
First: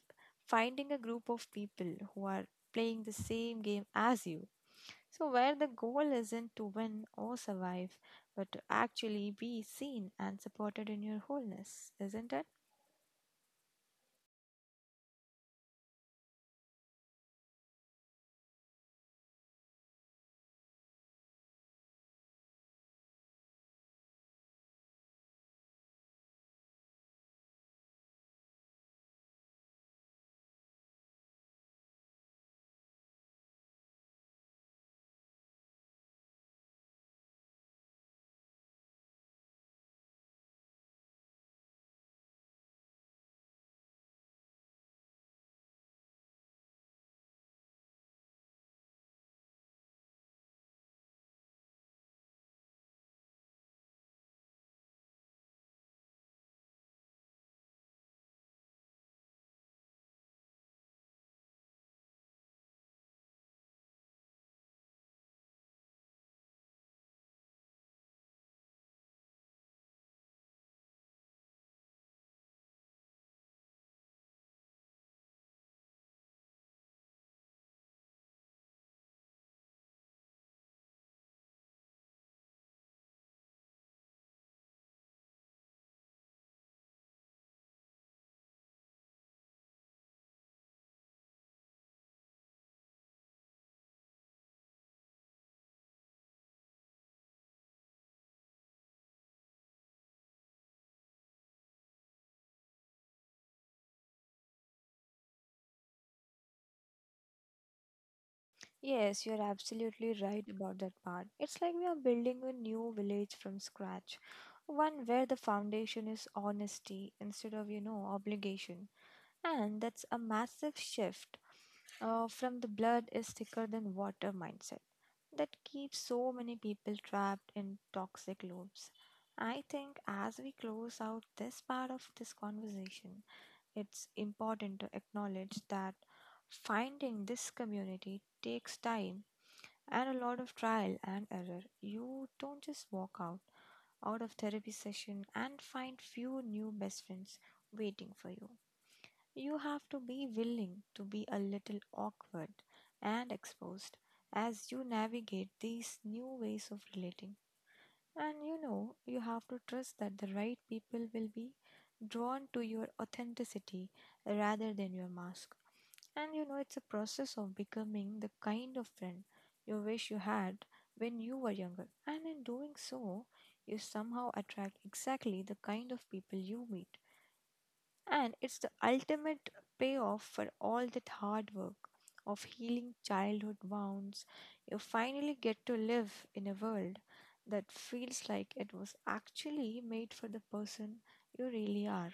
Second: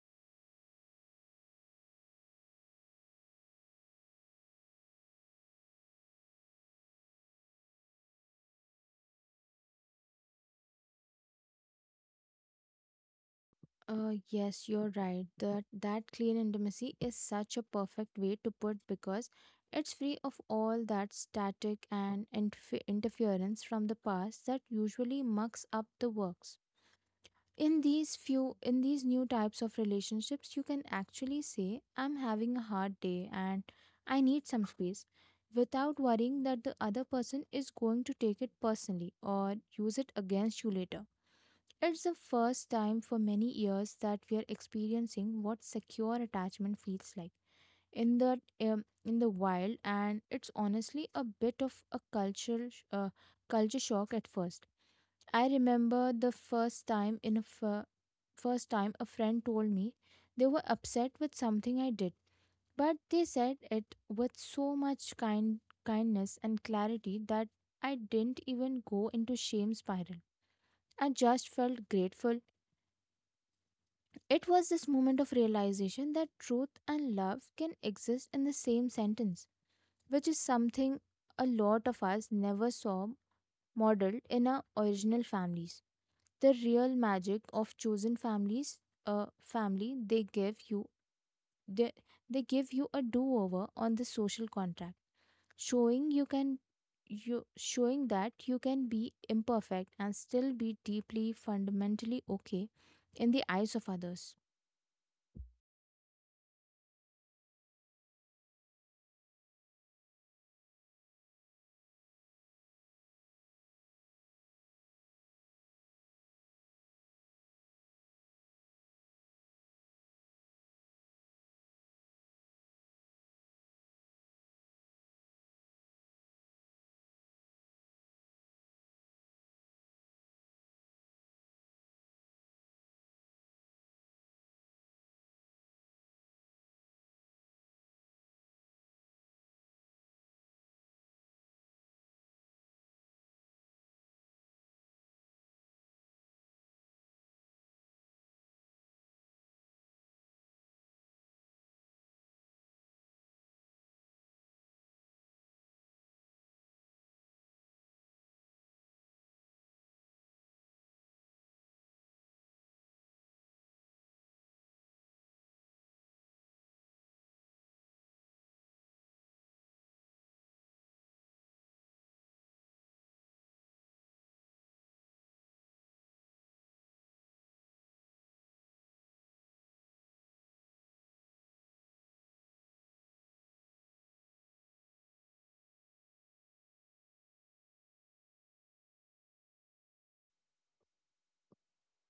Speaker 2: finding a group of people who are playing the same game as you. So, where the goal isn't to win or survive, but to actually be seen and supported in your wholeness, isn't it?
Speaker 1: Yes, you're right that that clean intimacy is such a perfect way to put, because it's free of all that static and interference from the past that usually mucks up the works. In these few in these new types of relationships, you can actually say, I'm having a hard day and I need some space, without worrying that the other person is going to take it personally or use it against you later. It's the first time for many years that we are experiencing what secure attachment feels like in the wild, and it's honestly a bit of a culture shock at first. I remember the first time in a f- first time a friend told me they were upset with something I did, but they said it with so much kindness and clarity that I didn't even go into shame spiral. I just felt grateful. It was this moment of realization that truth and love can exist in the same sentence, which is something a lot of us never saw modeled in our original families. The real magic of chosen families, a family They, they give you a do-over on the social contract, showing you can you showing that you can be imperfect and still be deeply fundamentally okay in the eyes of others.
Speaker 2: Yes, you're absolutely right about that part. It's like we are building a new village from scratch, one where the foundation is honesty instead of, you know, obligation. And that's a massive shift from the blood is thicker than water mindset that keeps so many people trapped in toxic loops. I think as we close out this part of this conversation, it's important to acknowledge that finding this community takes time and a lot of trial and error. You don't just walk out of therapy session and find few new best friends waiting for you. You have to be willing to be a little awkward and exposed as you navigate these new ways of relating. And you know, you have to trust that the right people will be drawn to your authenticity rather than your mask. And you know, it's a process of becoming the kind of friend you wish you had when you were younger. And in doing so, you somehow attract exactly the kind of people you meet and it's the ultimate payoff for all that hard work of healing childhood wounds. You finally get to live in a world that feels like it was actually made for the person you really are.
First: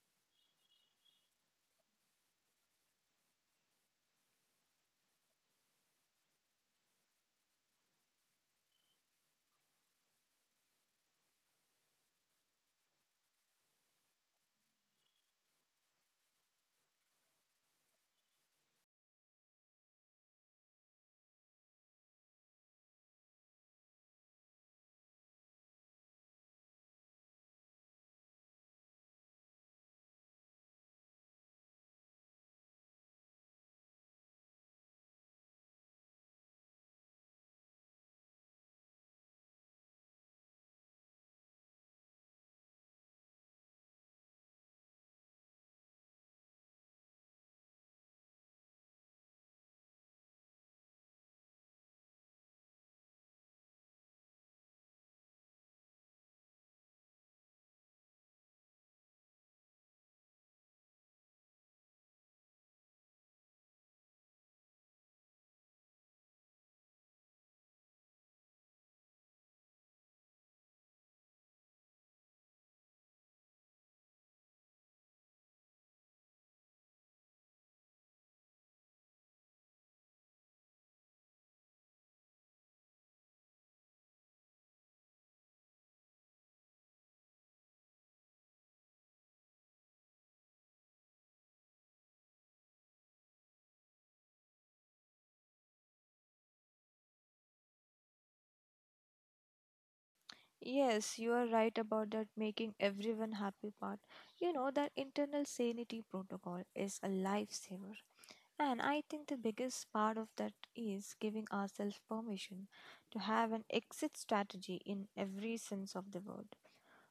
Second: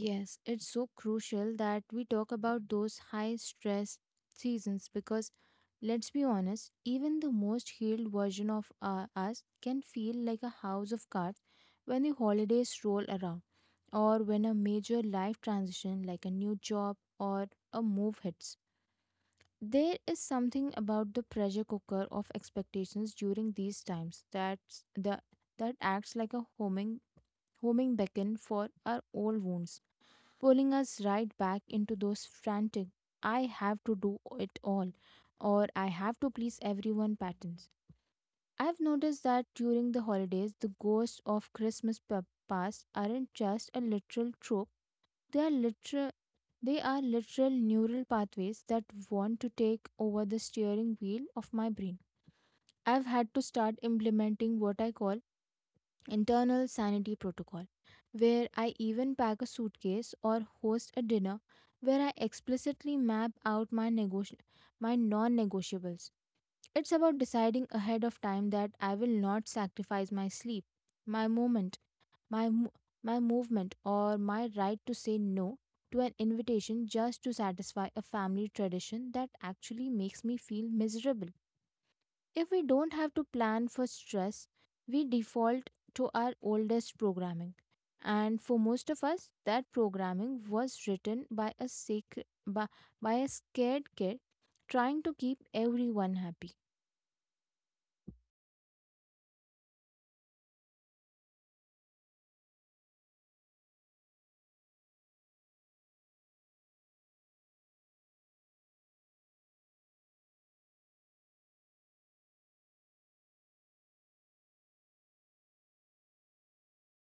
Speaker 1: Yes, it's so crucial that we talk about those high stress seasons because, let's be honest, even the most healed version of us can feel like a house of cards when the holidays roll around or when a major life transition like a new job or a move hits. There is something about the pressure cooker of expectations during these times that acts like a homing beacon for our old wounds, pulling us right back into those frantic, I have to do it all or I have to please everyone patterns. I've noticed that during the holidays, the ghosts of past aren't just a literal trope, they are literal. They are literal neural pathways that want to take over the steering wheel of my brain. I've had to start implementing what I call internal sanity protocol, where I even pack a suitcase or host a dinner where I explicitly map out my my non-negotiables. It's about deciding ahead of time that I will not sacrifice my sleep, my moment, my mo- my movement, or my right to say no to an invitation just to satisfy a family tradition that actually makes me feel miserable. If we don't have to plan for stress, we default to our oldest programming. And for most of us, that programming was written by by a scared kid trying to keep everyone happy.
Speaker 2: Yes, you are right about that making everyone happy part. You know, that internal sanity protocol is a lifesaver. And I think the biggest part of that is giving ourselves permission to have an exit strategy in every sense of the word.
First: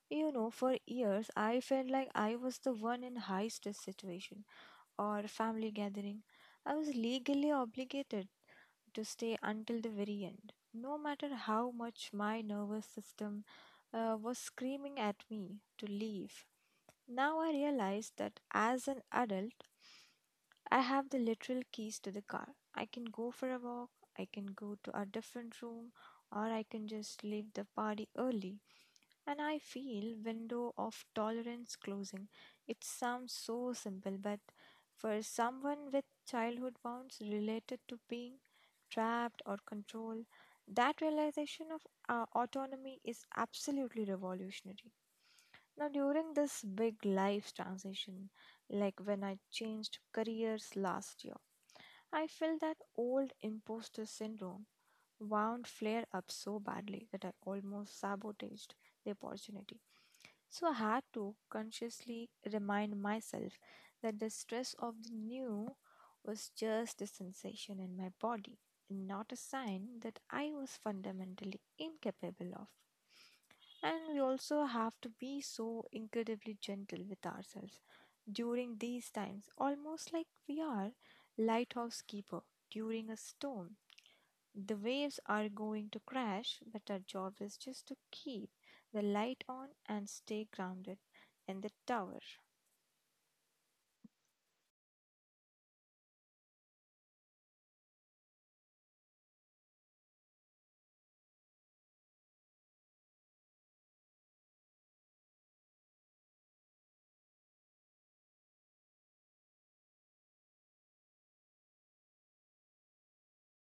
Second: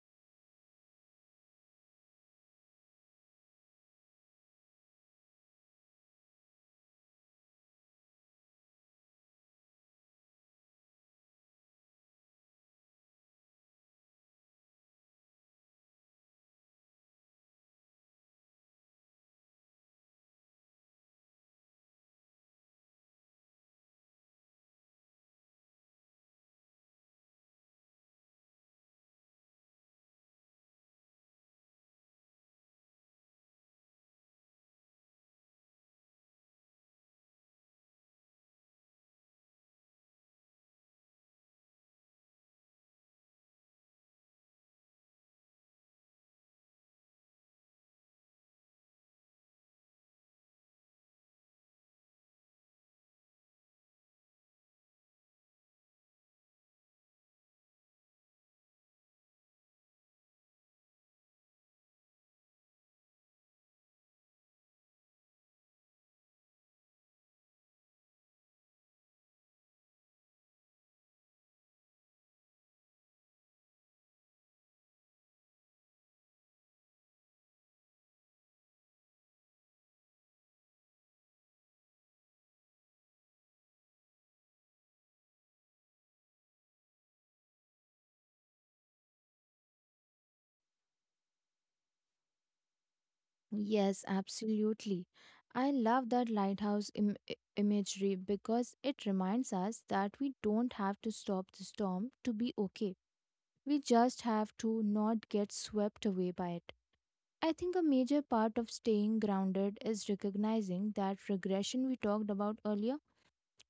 Speaker 2: You know, for years I felt like I was the one in high stress situation or family gathering. I was legally obligated to stay until the very end, no matter how much my nervous system was screaming at me to leave. Now I realize that as an adult, I have the literal keys to the car. I can go for a walk, I can go to a different room, or I can just leave the party early. And I feel window of tolerance closing. It sounds so simple, but for someone with childhood wounds related to being trapped or controlled, that realization of autonomy is absolutely revolutionary. Now, during this big life transition, like when I changed careers last year, I felt that old imposter syndrome wound flare up so badly that I almost sabotaged the opportunity. So I had to consciously remind myself that the stress of the new was just a sensation in my body and not a sign that I was fundamentally incapable of. And we also have to be so incredibly gentle with ourselves during these times, almost like we are lighthouse keeper during a storm. The waves are going to crash, but our job is just to keep the light on and stay grounded in the tower.
Speaker 1: Yes, absolutely. I love that imagery because it reminds us that we don't have to stop the storm to be okay. We just have to not get swept away by it. I think a major part of staying grounded is recognizing that regression we talked about earlier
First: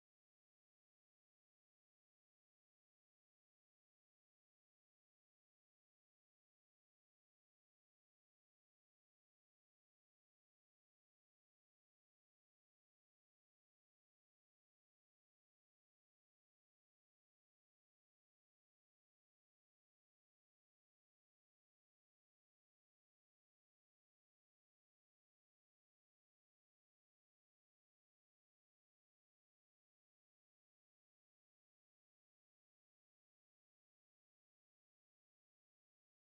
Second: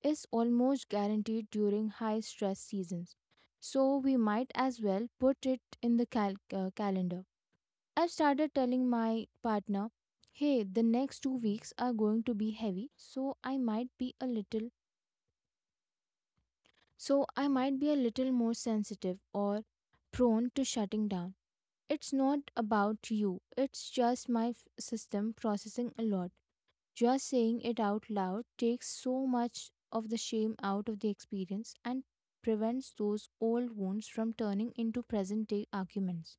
Speaker 1: is almost guaranteed during high stress seasons. So we might as well put it in the calendar. I've started telling my partner, "Hey, the next 2 weeks are going to be heavy, so I might be a little more sensitive or prone to shutting down. It's not about you. It's just my system processing a lot. Just saying it out loud takes so much of the shame out of the experience and prevents those old wounds from turning into present day arguments.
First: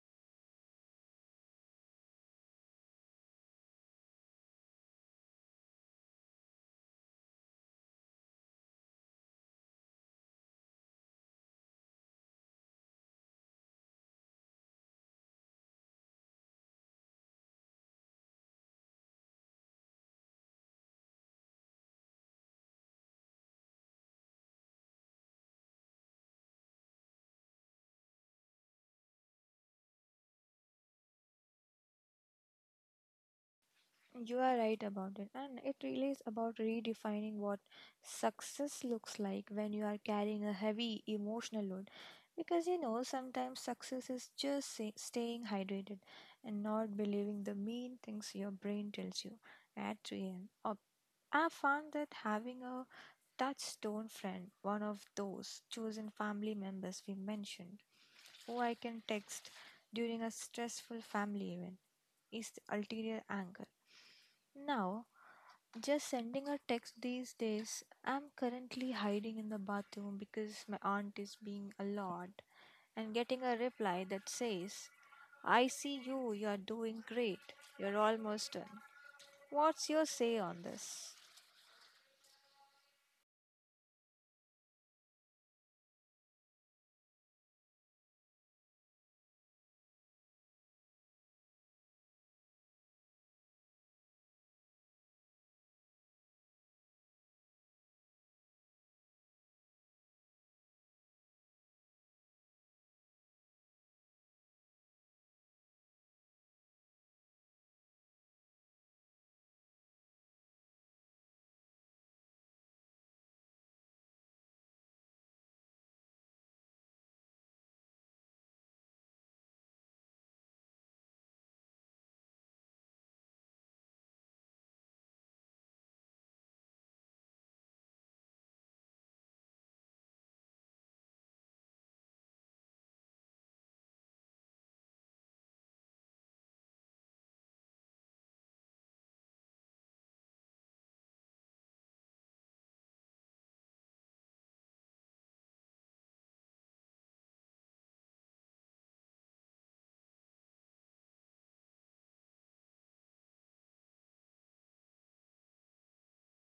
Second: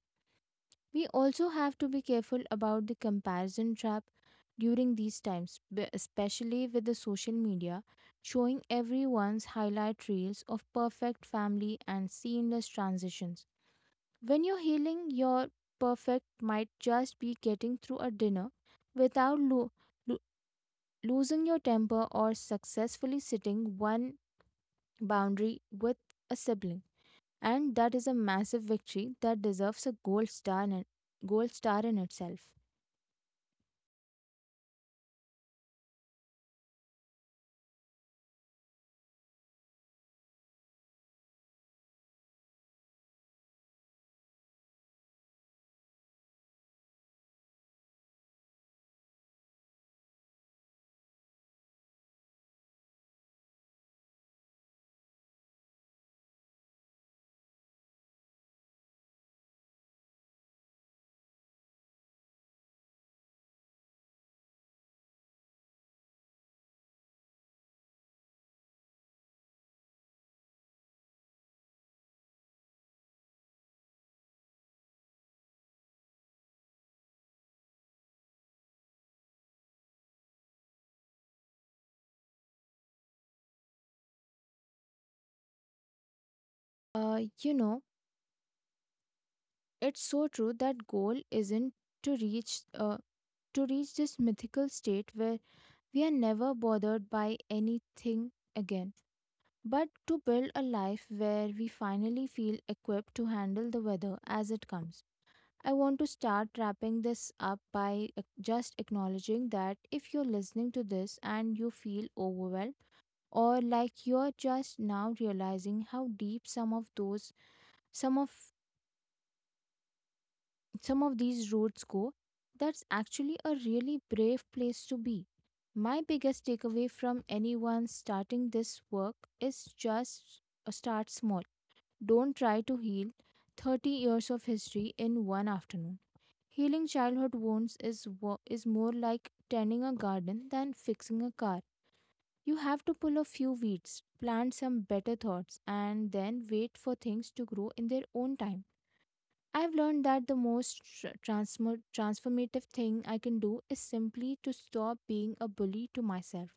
Speaker 1: We also have to be careful about the comparison trap during these times, especially with the social media showing everyone's highlight reels of perfect family and seamless transitions. When you're healing, your perfect might just be getting through a dinner without losing your temper, or successfully setting one boundary with a sibling. And that is a massive victory that deserves a gold star in itself.
Speaker 2: You are right about it, and it really is about redefining what success looks like when you are carrying a heavy emotional load. Because sometimes success is just staying hydrated and not believing the mean things your brain tells you at 3 a.m. I found that having a touchstone friend, one of those chosen family members we mentioned, who I can text during a stressful family event, is the ulterior angle. Now, just sending a text these days, I'm currently hiding in the bathroom because my aunt is being a lot, and getting a reply that says, I see you, you are doing great, you're almost done. What's your say on this?
Speaker 1: Uh, you know, it's so true that goal isn't to reach uh, to reach this mythical state where we are never bothered by anything again, but to build a life where we finally feel equipped to handle the weather as it comes. I want to start wrapping this up by just acknowledging that if you're listening to this and you feel overwhelmed or like you're just now realizing how deep some of those some of some of these roots go, that's actually a really brave place to be. My biggest takeaway from anyone starting this work is just start small. Don't try to heal 30 years of history in one afternoon. Healing childhood wounds is more like tending a garden than fixing a car. You have to pull a few weeds, plant some better thoughts, and then wait for things to grow in their own time. I've learned that the most transformative thing I can do is simply to stop being a bully to myself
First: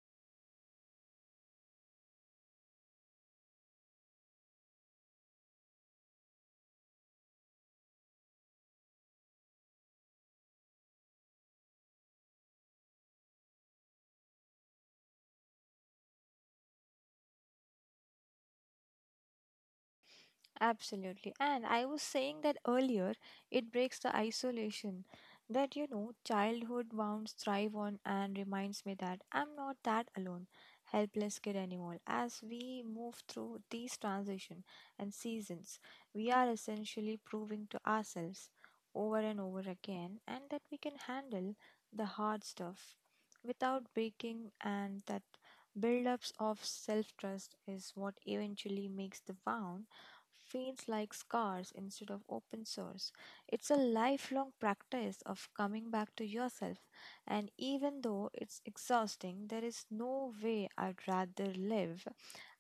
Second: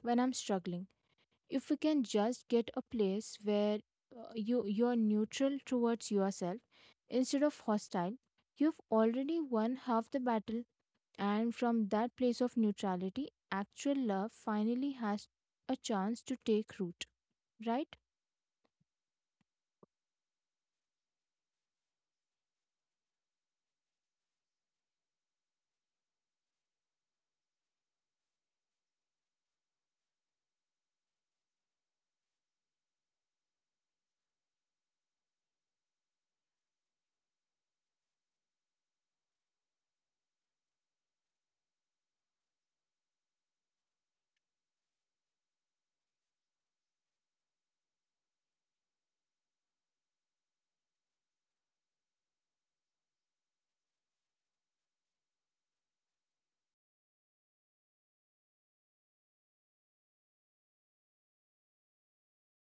Speaker 1: when I'm struggling. If we can just get a place where you're neutral towards yourself instead of hostile, you've already won half the battle, and from that place of neutrality actual love finally has a chance to take root, right?
Speaker 2: Absolutely. And I was saying that earlier, it breaks the isolation that, you know, childhood wounds thrive on and reminds me that I'm not that alone, helpless kid anymore. As we move through these transition and seasons, we are essentially proving to ourselves over and over again and that we can handle the hard stuff without breaking, and that build-ups of self-trust is what eventually makes the wound feels like scars instead of open source. It's a lifelong practice of coming back to yourself, and even though it's exhausting, there is no way I'd rather live.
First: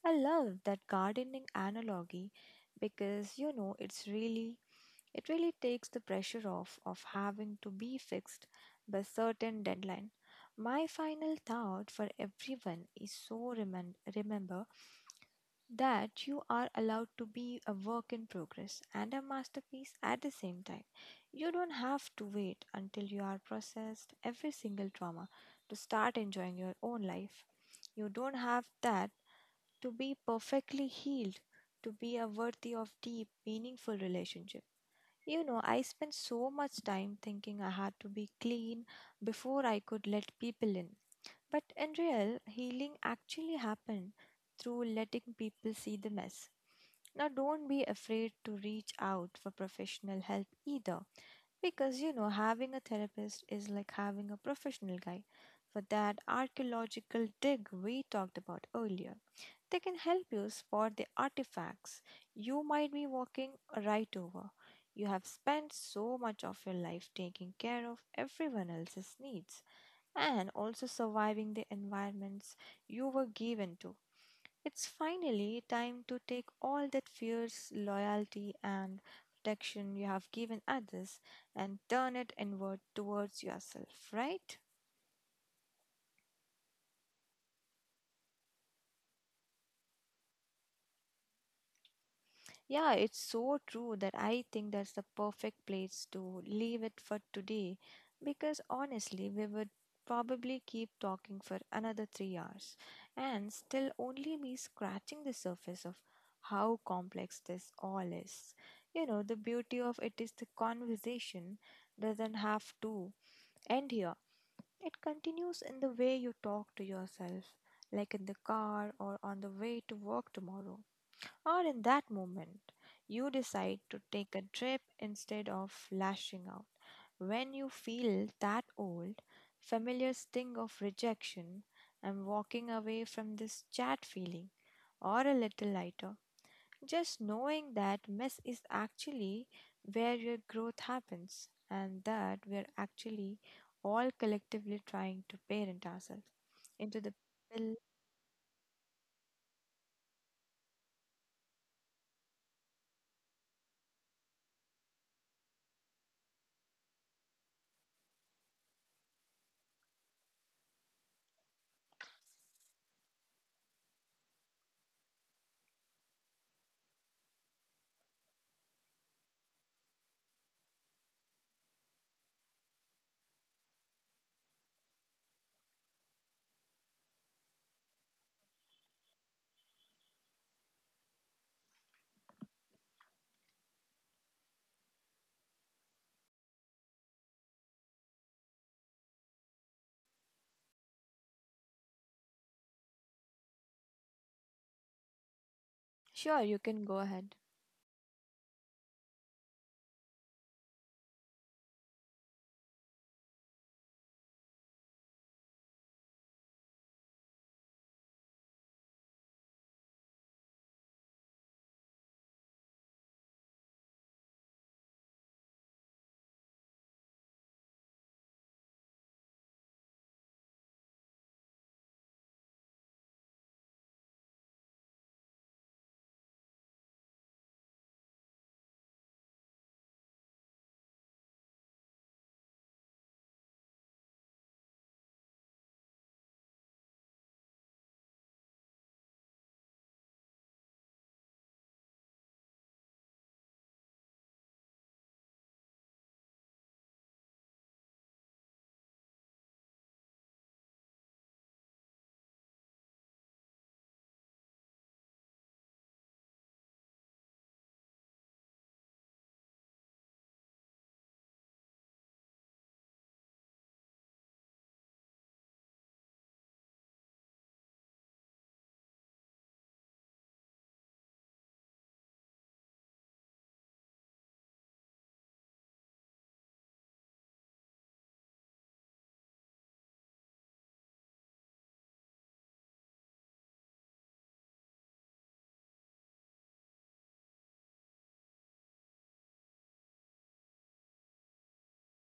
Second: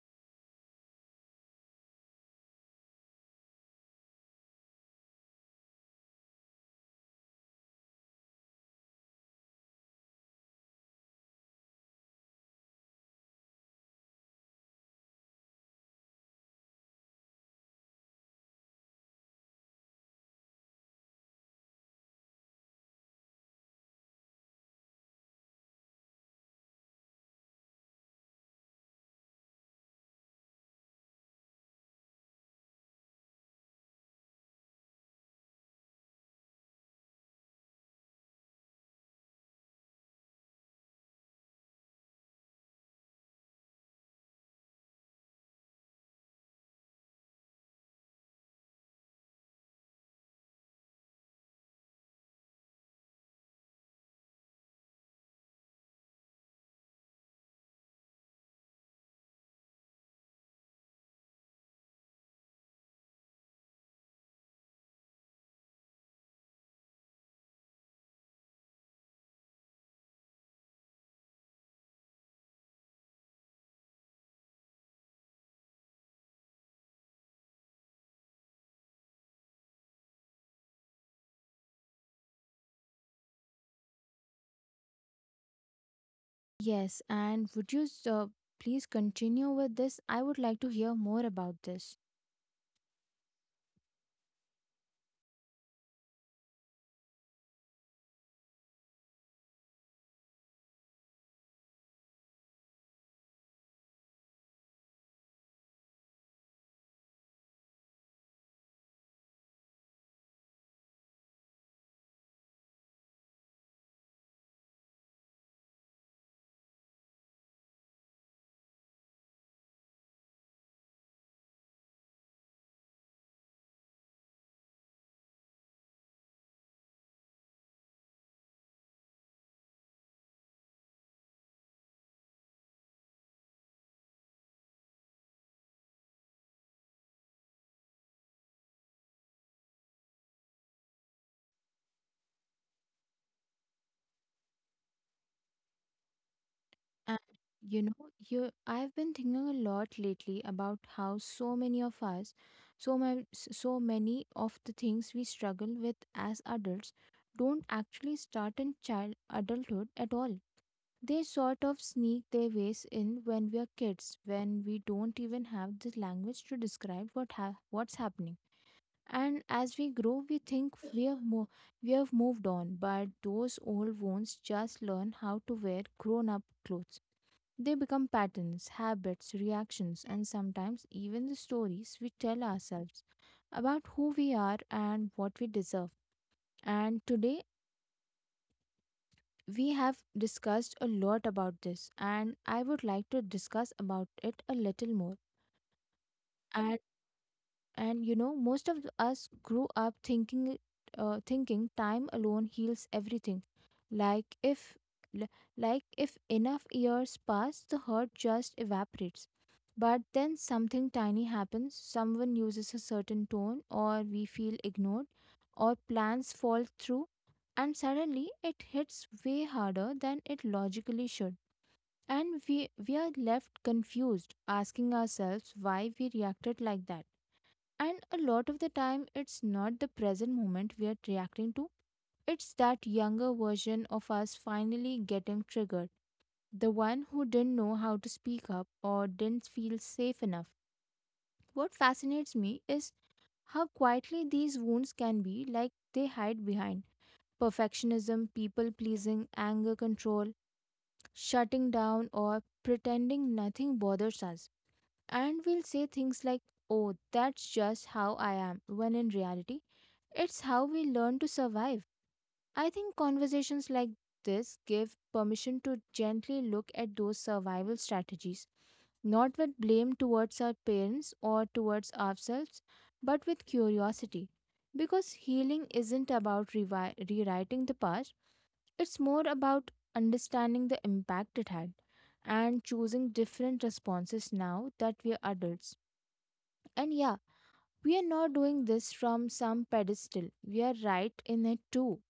Speaker 2: I love that gardening analogy because it really takes the pressure off of having to be fixed by certain deadline. My final thought for everyone is so remember that you are allowed to be a work in progress and a masterpiece at the same time. You don't have to wait until you are processed every single trauma to start enjoying your own life. You don't have that to be perfectly healed to be a worthy of deep, meaningful relationship. I spent so much time thinking I had to be clean before I could let people in. But in real, healing actually happened through letting people see the mess. Now, don't be afraid to reach out for professional help either, because having a therapist is like having a professional guy for that archaeological dig we talked about earlier. They can help you spot the artifacts you might be walking right over. You have spent so much of your life taking care of everyone else's needs and also surviving the environments you were given to. It's finally time to take all that fierce loyalty and protection you have given others and turn it inward towards yourself, right?
Speaker 1: Yes, and would you please continue with this? I would like to hear more about this.
Speaker 2: Yeah, it's so true that I think that's the perfect place to leave it for today because honestly, we would probably keep talking for another 3 hours and still only be scratching the surface of how complex this all is. The beauty of it is the conversation doesn't have to end here, it continues in the way you talk to yourself, like in the car or on the way to work tomorrow. Or in that moment, you decide to take a trip instead of lashing out. When you feel that old, familiar sting of rejection, I'm walking away from this chat feeling, or a little lighter, just knowing that mess is actually where your growth happens and that we're actually all collectively trying to parent ourselves into the
Speaker 1: And
Speaker 2: pill.
Speaker 1: you know, you I've been thinking a lot lately about how so many of the things we struggle with as adults don't actually start in child adulthood at all. They sort of sneak their ways in when we are kids, when we don't even have the language to describe what's happening. And as we grow, we think we have moved on, but those old wounds just learn how to wear grown up clothes. They become patterns, habits, reactions, and sometimes even the stories we tell ourselves about who we are and what we deserve. And today we have discussed a lot about this, and I would like to discuss about it a little more.
Speaker 2: Sure, you
Speaker 1: And
Speaker 2: can go ahead.
Speaker 1: and you know, most of us grew up thinking time alone heals everything, like if li- like if enough years pass the hurt just evaporates. But then something tiny happens: someone uses a certain tone, or we feel ignored, or plans fall through, and suddenly it hits way harder than it logically should, and we are left confused asking ourselves why we reacted like that. And a lot of the time, it's not the present moment we are reacting to, it's that younger version of us finally getting triggered. The one who didn't know how to speak up or didn't feel safe enough. What fascinates me is how quietly these wounds can be, like they hide behind perfectionism, people pleasing, anger control, shutting down, or pretending nothing bothers us. And we'll say things like, "Oh, that's just how I am," when in reality, it's how we learn to survive. I think conversations like this give permission to gently look at those survival strategies, not with blame towards our parents or towards ourselves, but with curiosity. Because healing isn't about rewriting the past, it's more about understanding the impact it had and choosing different responses now that we're adults. And yeah, we are not doing this from some pedestal. We are right in it too.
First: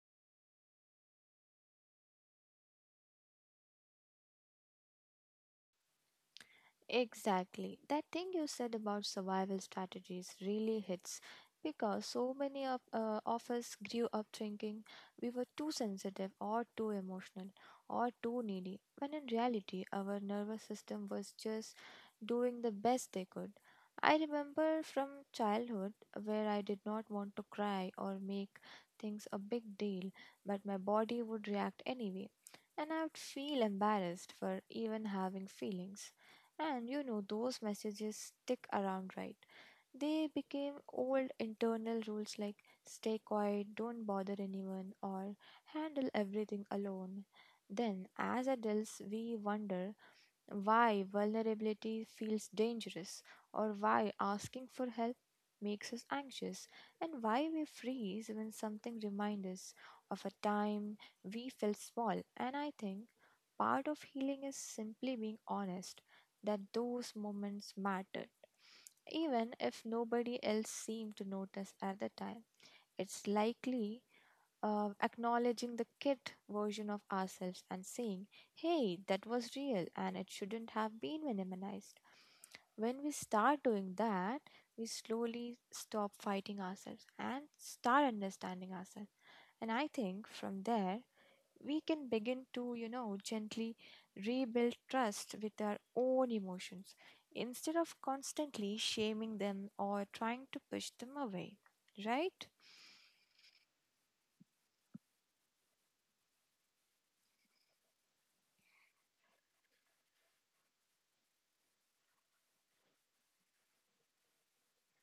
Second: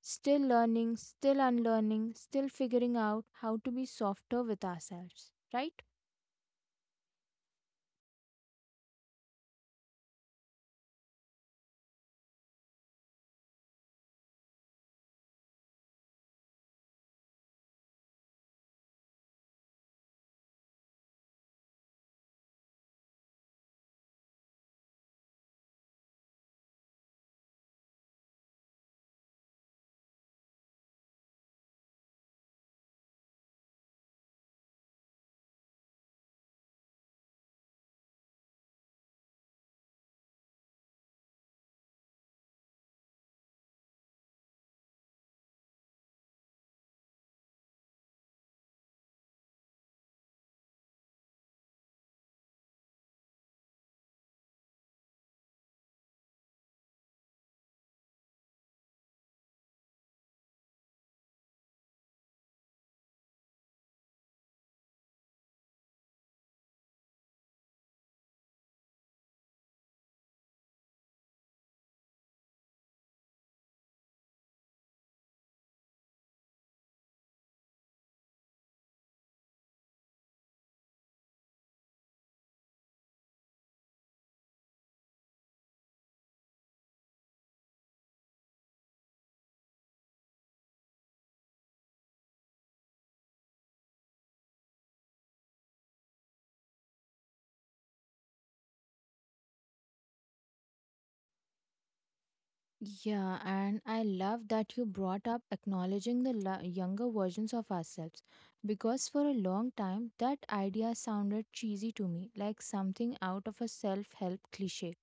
Speaker 1: Still learning, still unlearning, still figuring out how to be softer with ourselves, right?
Speaker 2: Exactly. That thing you said about survival strategies really hits because so many of us grew up thinking we were too sensitive or too emotional or too needy, when in reality, our nervous system was just doing the best they could. I remember from childhood where I did not want to cry or make things a big deal, but my body would react anyway, and I would feel embarrassed for even having feelings. And those messages stick around, right? They became old internal rules like stay quiet, don't bother anyone, or handle everything alone. Then, as adults, we wonder why vulnerability feels dangerous, or why asking for help makes us anxious, and why we freeze when something reminds us of a time we felt small. And I think part of healing is simply being honest that those moments mattered, even if nobody else seemed to notice at the time. It's likely acknowledging the kid version of ourselves and saying, hey, that was real and it shouldn't have been minimized. When we start doing that, we slowly stop fighting ourselves and start understanding ourselves. And I think from there, we can begin to, gently rebuild trust with our own emotions instead of constantly shaming them or trying to push them away, right?
Speaker 1: Yeah, and I love that you brought up acknowledging the younger versions of ourselves, because for a long time that idea sounded cheesy to me, like something out of a self help cliche.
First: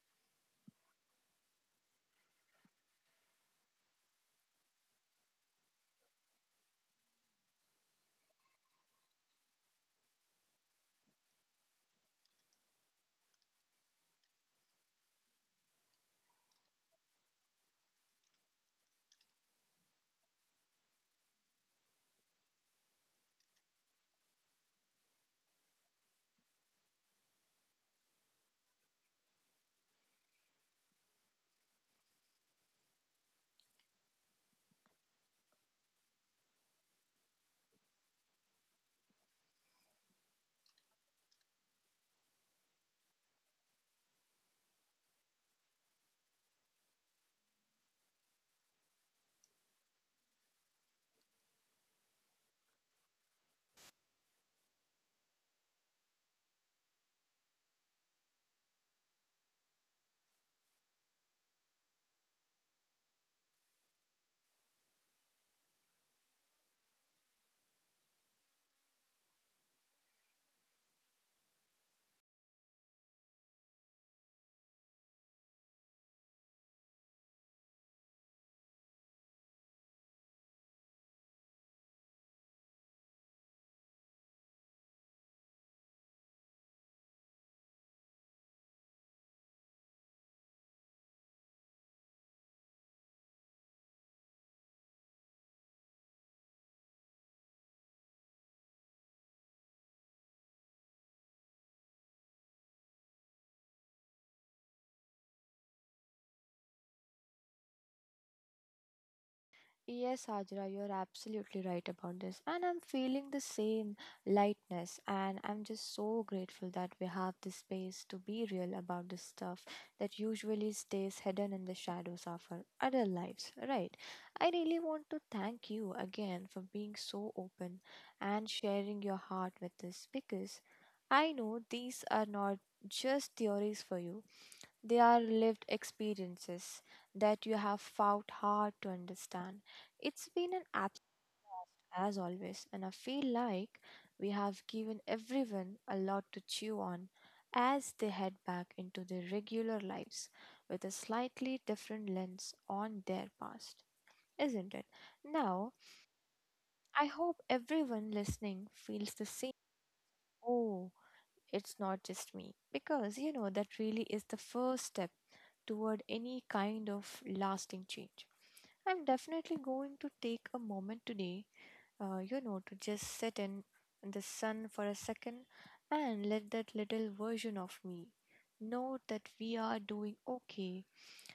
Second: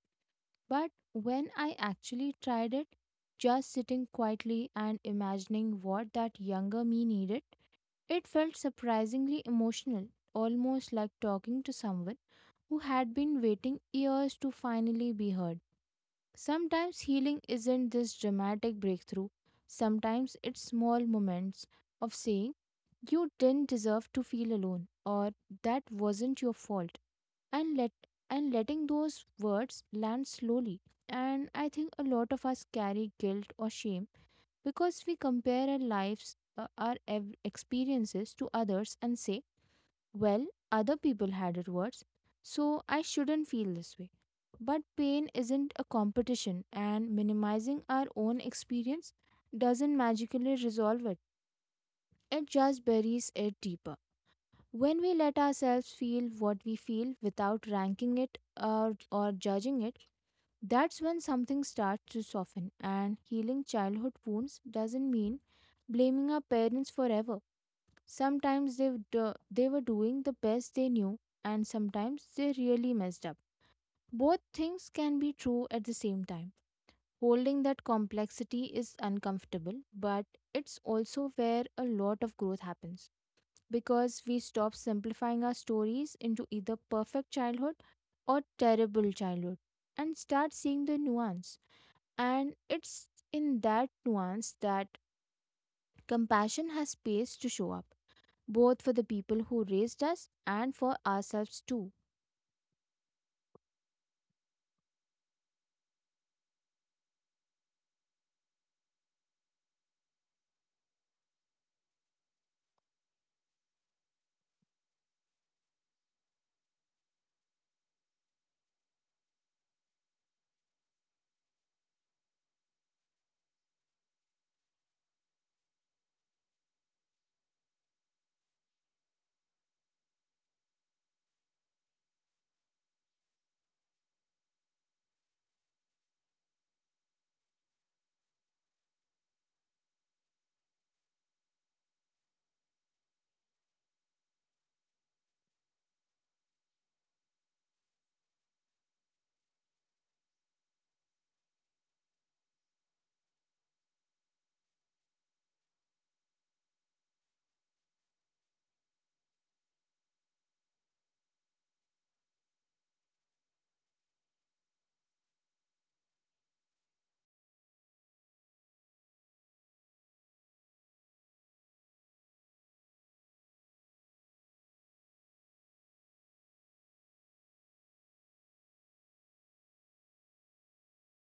Speaker 1: But when I actually tried it, just sitting quietly and imagining what that younger me needed, it felt surprisingly emotional, almost like talking to someone who had been waiting years to finally be heard. Sometimes healing isn't this dramatic breakthrough, sometimes it's small moments of saying, "You didn't deserve to feel alone," or "that wasn't your fault," and let and letting those words land slowly. And I think a lot of us carry guilt or shame because we compare our lives, experiences to others and say, well, other people had it worse, so I shouldn't feel this way. But pain isn't a competition, and minimizing our own experience doesn't magically resolve it, it just buries it deeper. When we let ourselves feel what we feel without ranking it or judging it, that's when something starts to soften. And healing childhood wounds doesn't mean blaming our parents forever. Sometimes they were doing the best they knew, and sometimes they really messed up. Both things can be true at the same time. Holding that complexity is uncomfortable, but it's also where a lot of growth happens, because we stop simplifying our stories into either perfect childhood or terrible childhood and start seeing the nuance. And it's in that nuance that compassion has space to show up, both for the people who raised us and for ourselves too.
Speaker 2: Yes, Hajra, you're absolutely right about this. And I'm feeling the same lightness. And I'm just so grateful that we have this space to be real about the stuff that usually stays hidden in the shadows of our other lives, right? I really want to thank you again for being so open and sharing your heart with us because I know these are not just theories for you, they are lived experiences that you have fought hard to understand. It's been an absolute as always, and I feel like we have given everyone a lot to chew on as they head back into their regular lives with a slightly different lens on their past, isn't it? Now, I hope everyone listening feels the same. Oh, it's not just me. Because, that really is the first step toward any kind of lasting change. I'm definitely going to take a moment today, to just sit in the sun for a second and let that little version of me know that we are doing okay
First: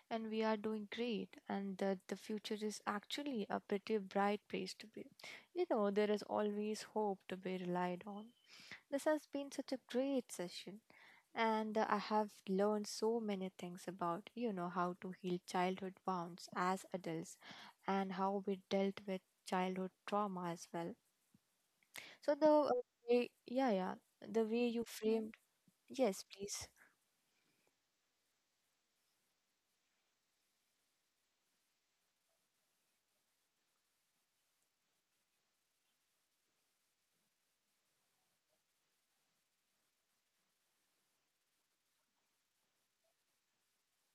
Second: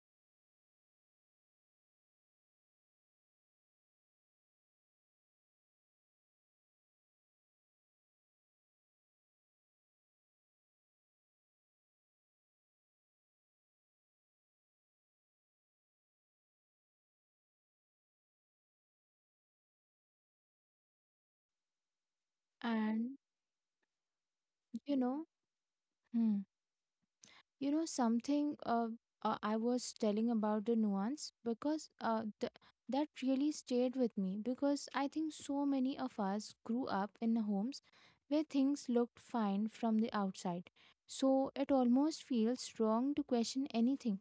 Speaker 2: and we are doing great and that the future is actually a pretty bright place to be. There is always hope to be relied on. This has been such a great session and I have learned so many things about, how to heal childhood wounds as adults and how we dealt with childhood trauma as well. So the
Speaker 1: And
Speaker 2: way, the way you
Speaker 1: you know,
Speaker 2: framed, yes,
Speaker 1: hmm.
Speaker 2: please.
Speaker 1: you know something uh, I was telling about the nuance because that really stayed with me, because I think so many of us grew up in homes where things looked fine from the outside, so it almost feels wrong to question anything.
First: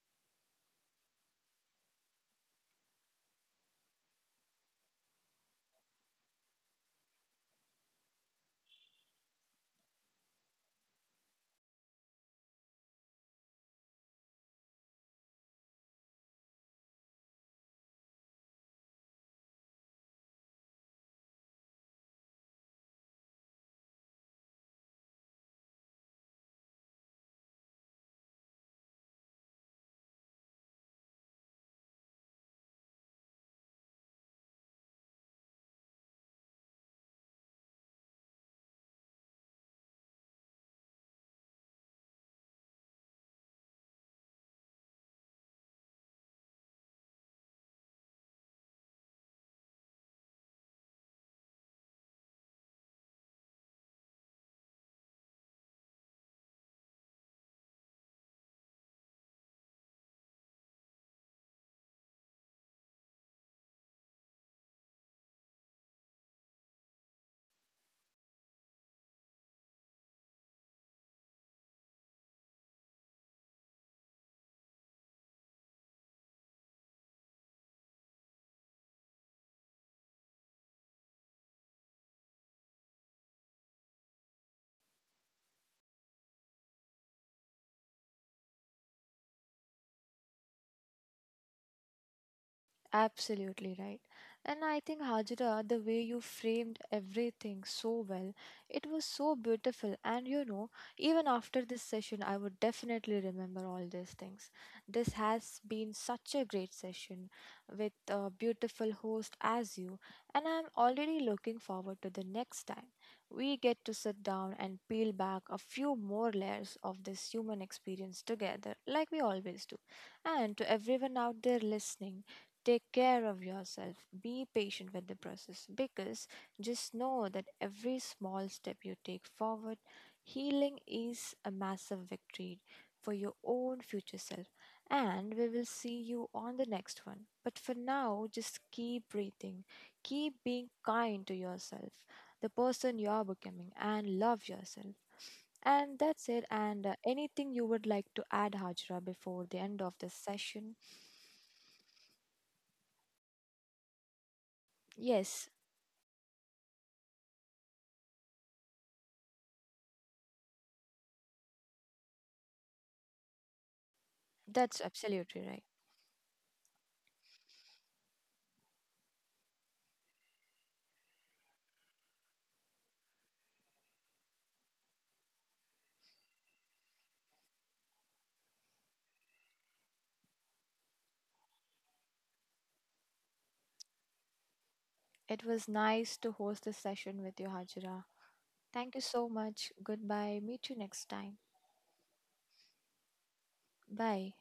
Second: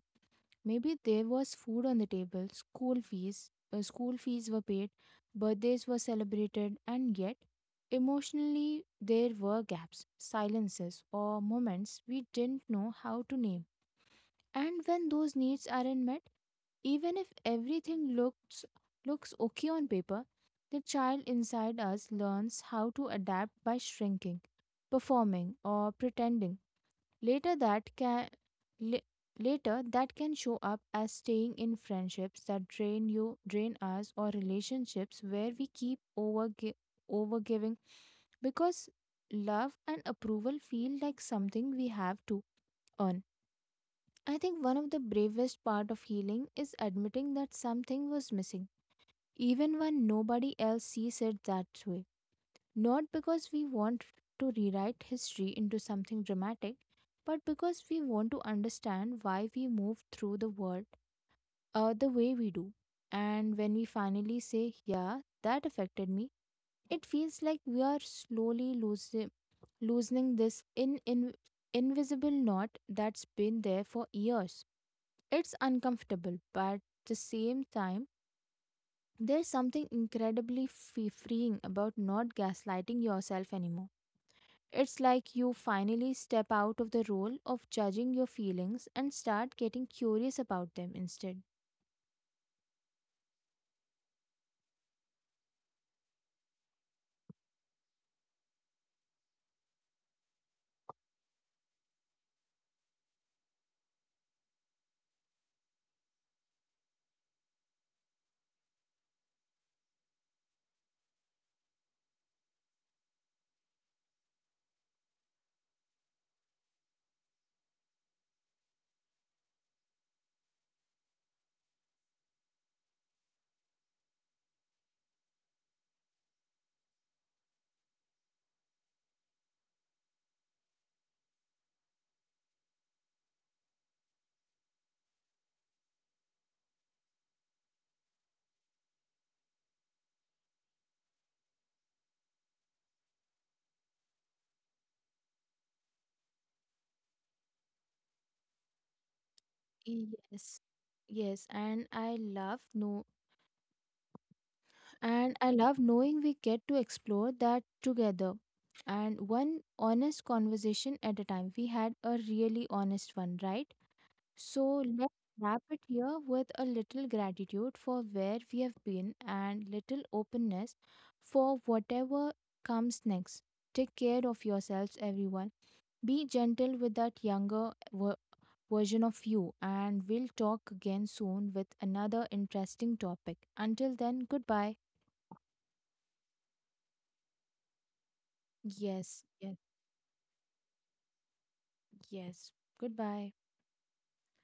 Speaker 1: Maybe there was food on the table, school fees were paid, birthdays were celebrated, and yet emotionally, there were gaps, silences, or moments we didn't know how to name. And when those needs aren't met, even if everything looks okay on paper, the child inside us learns how to adapt by shrinking, performing, or pretending. later that can la- Later that can show up as staying in friendships that drain us, or relationships where we keep overgiving, because love and approval feel like something we have to earn. I think one of the bravest part of healing is admitting that something was missing, even when nobody else sees it that way. Not because we want to rewrite history into something dramatic, but because we want to understand why we move through the world the way we do. And when we finally say, yeah, that affected me, it feels like we are loosening this invisible knot that's been there for years. It's uncomfortable, but at the same time, there's something incredibly freeing about not gaslighting yourself anymore. It's like you finally step out of the role of judging your feelings and start getting curious about them instead.
Speaker 2: Absolutely right. And I think Hajra, the way you framed everything so well, it was so beautiful. And even after this session, I would definitely remember all these things. This has been such a great session with a beautiful host as you. And I'm already looking forward to the next time we get to sit down and peel back a few more layers of this human experience together, like we always do. And to everyone out there listening, take care of yourself. Be patient with the process because just know that every small step you take forward, healing is a massive victory for your own future self. And we will see you on the next one. But for now, just keep breathing, keep being kind to yourself, the person you are becoming, and love yourself. And that's it. And anything you would like to add, Hajra, before the end of this
Speaker 1: Yes.
Speaker 2: session?
Speaker 1: Yes, and I love know and
Speaker 2: Yes,
Speaker 1: I love knowing we get to explore that together. And one honest conversation at a time. We had a really honest one, right?
Speaker 2: that's
Speaker 1: So let's
Speaker 2: absolutely
Speaker 1: wrap
Speaker 2: right.
Speaker 1: it here with a little gratitude for where we have been and little openness for whatever comes next. Take care of yourselves, everyone. Be gentle with that younger version of you, and we'll talk again soon with another interesting topic. Until then, goodbye.
Speaker 2: It was nice to host this session with you, Hajira. Thank you
Speaker 1: Yes,
Speaker 2: so
Speaker 1: yes,
Speaker 2: much. Goodbye. Meet you next time.
Speaker 1: yes. Goodbye.
Speaker 2: Bye.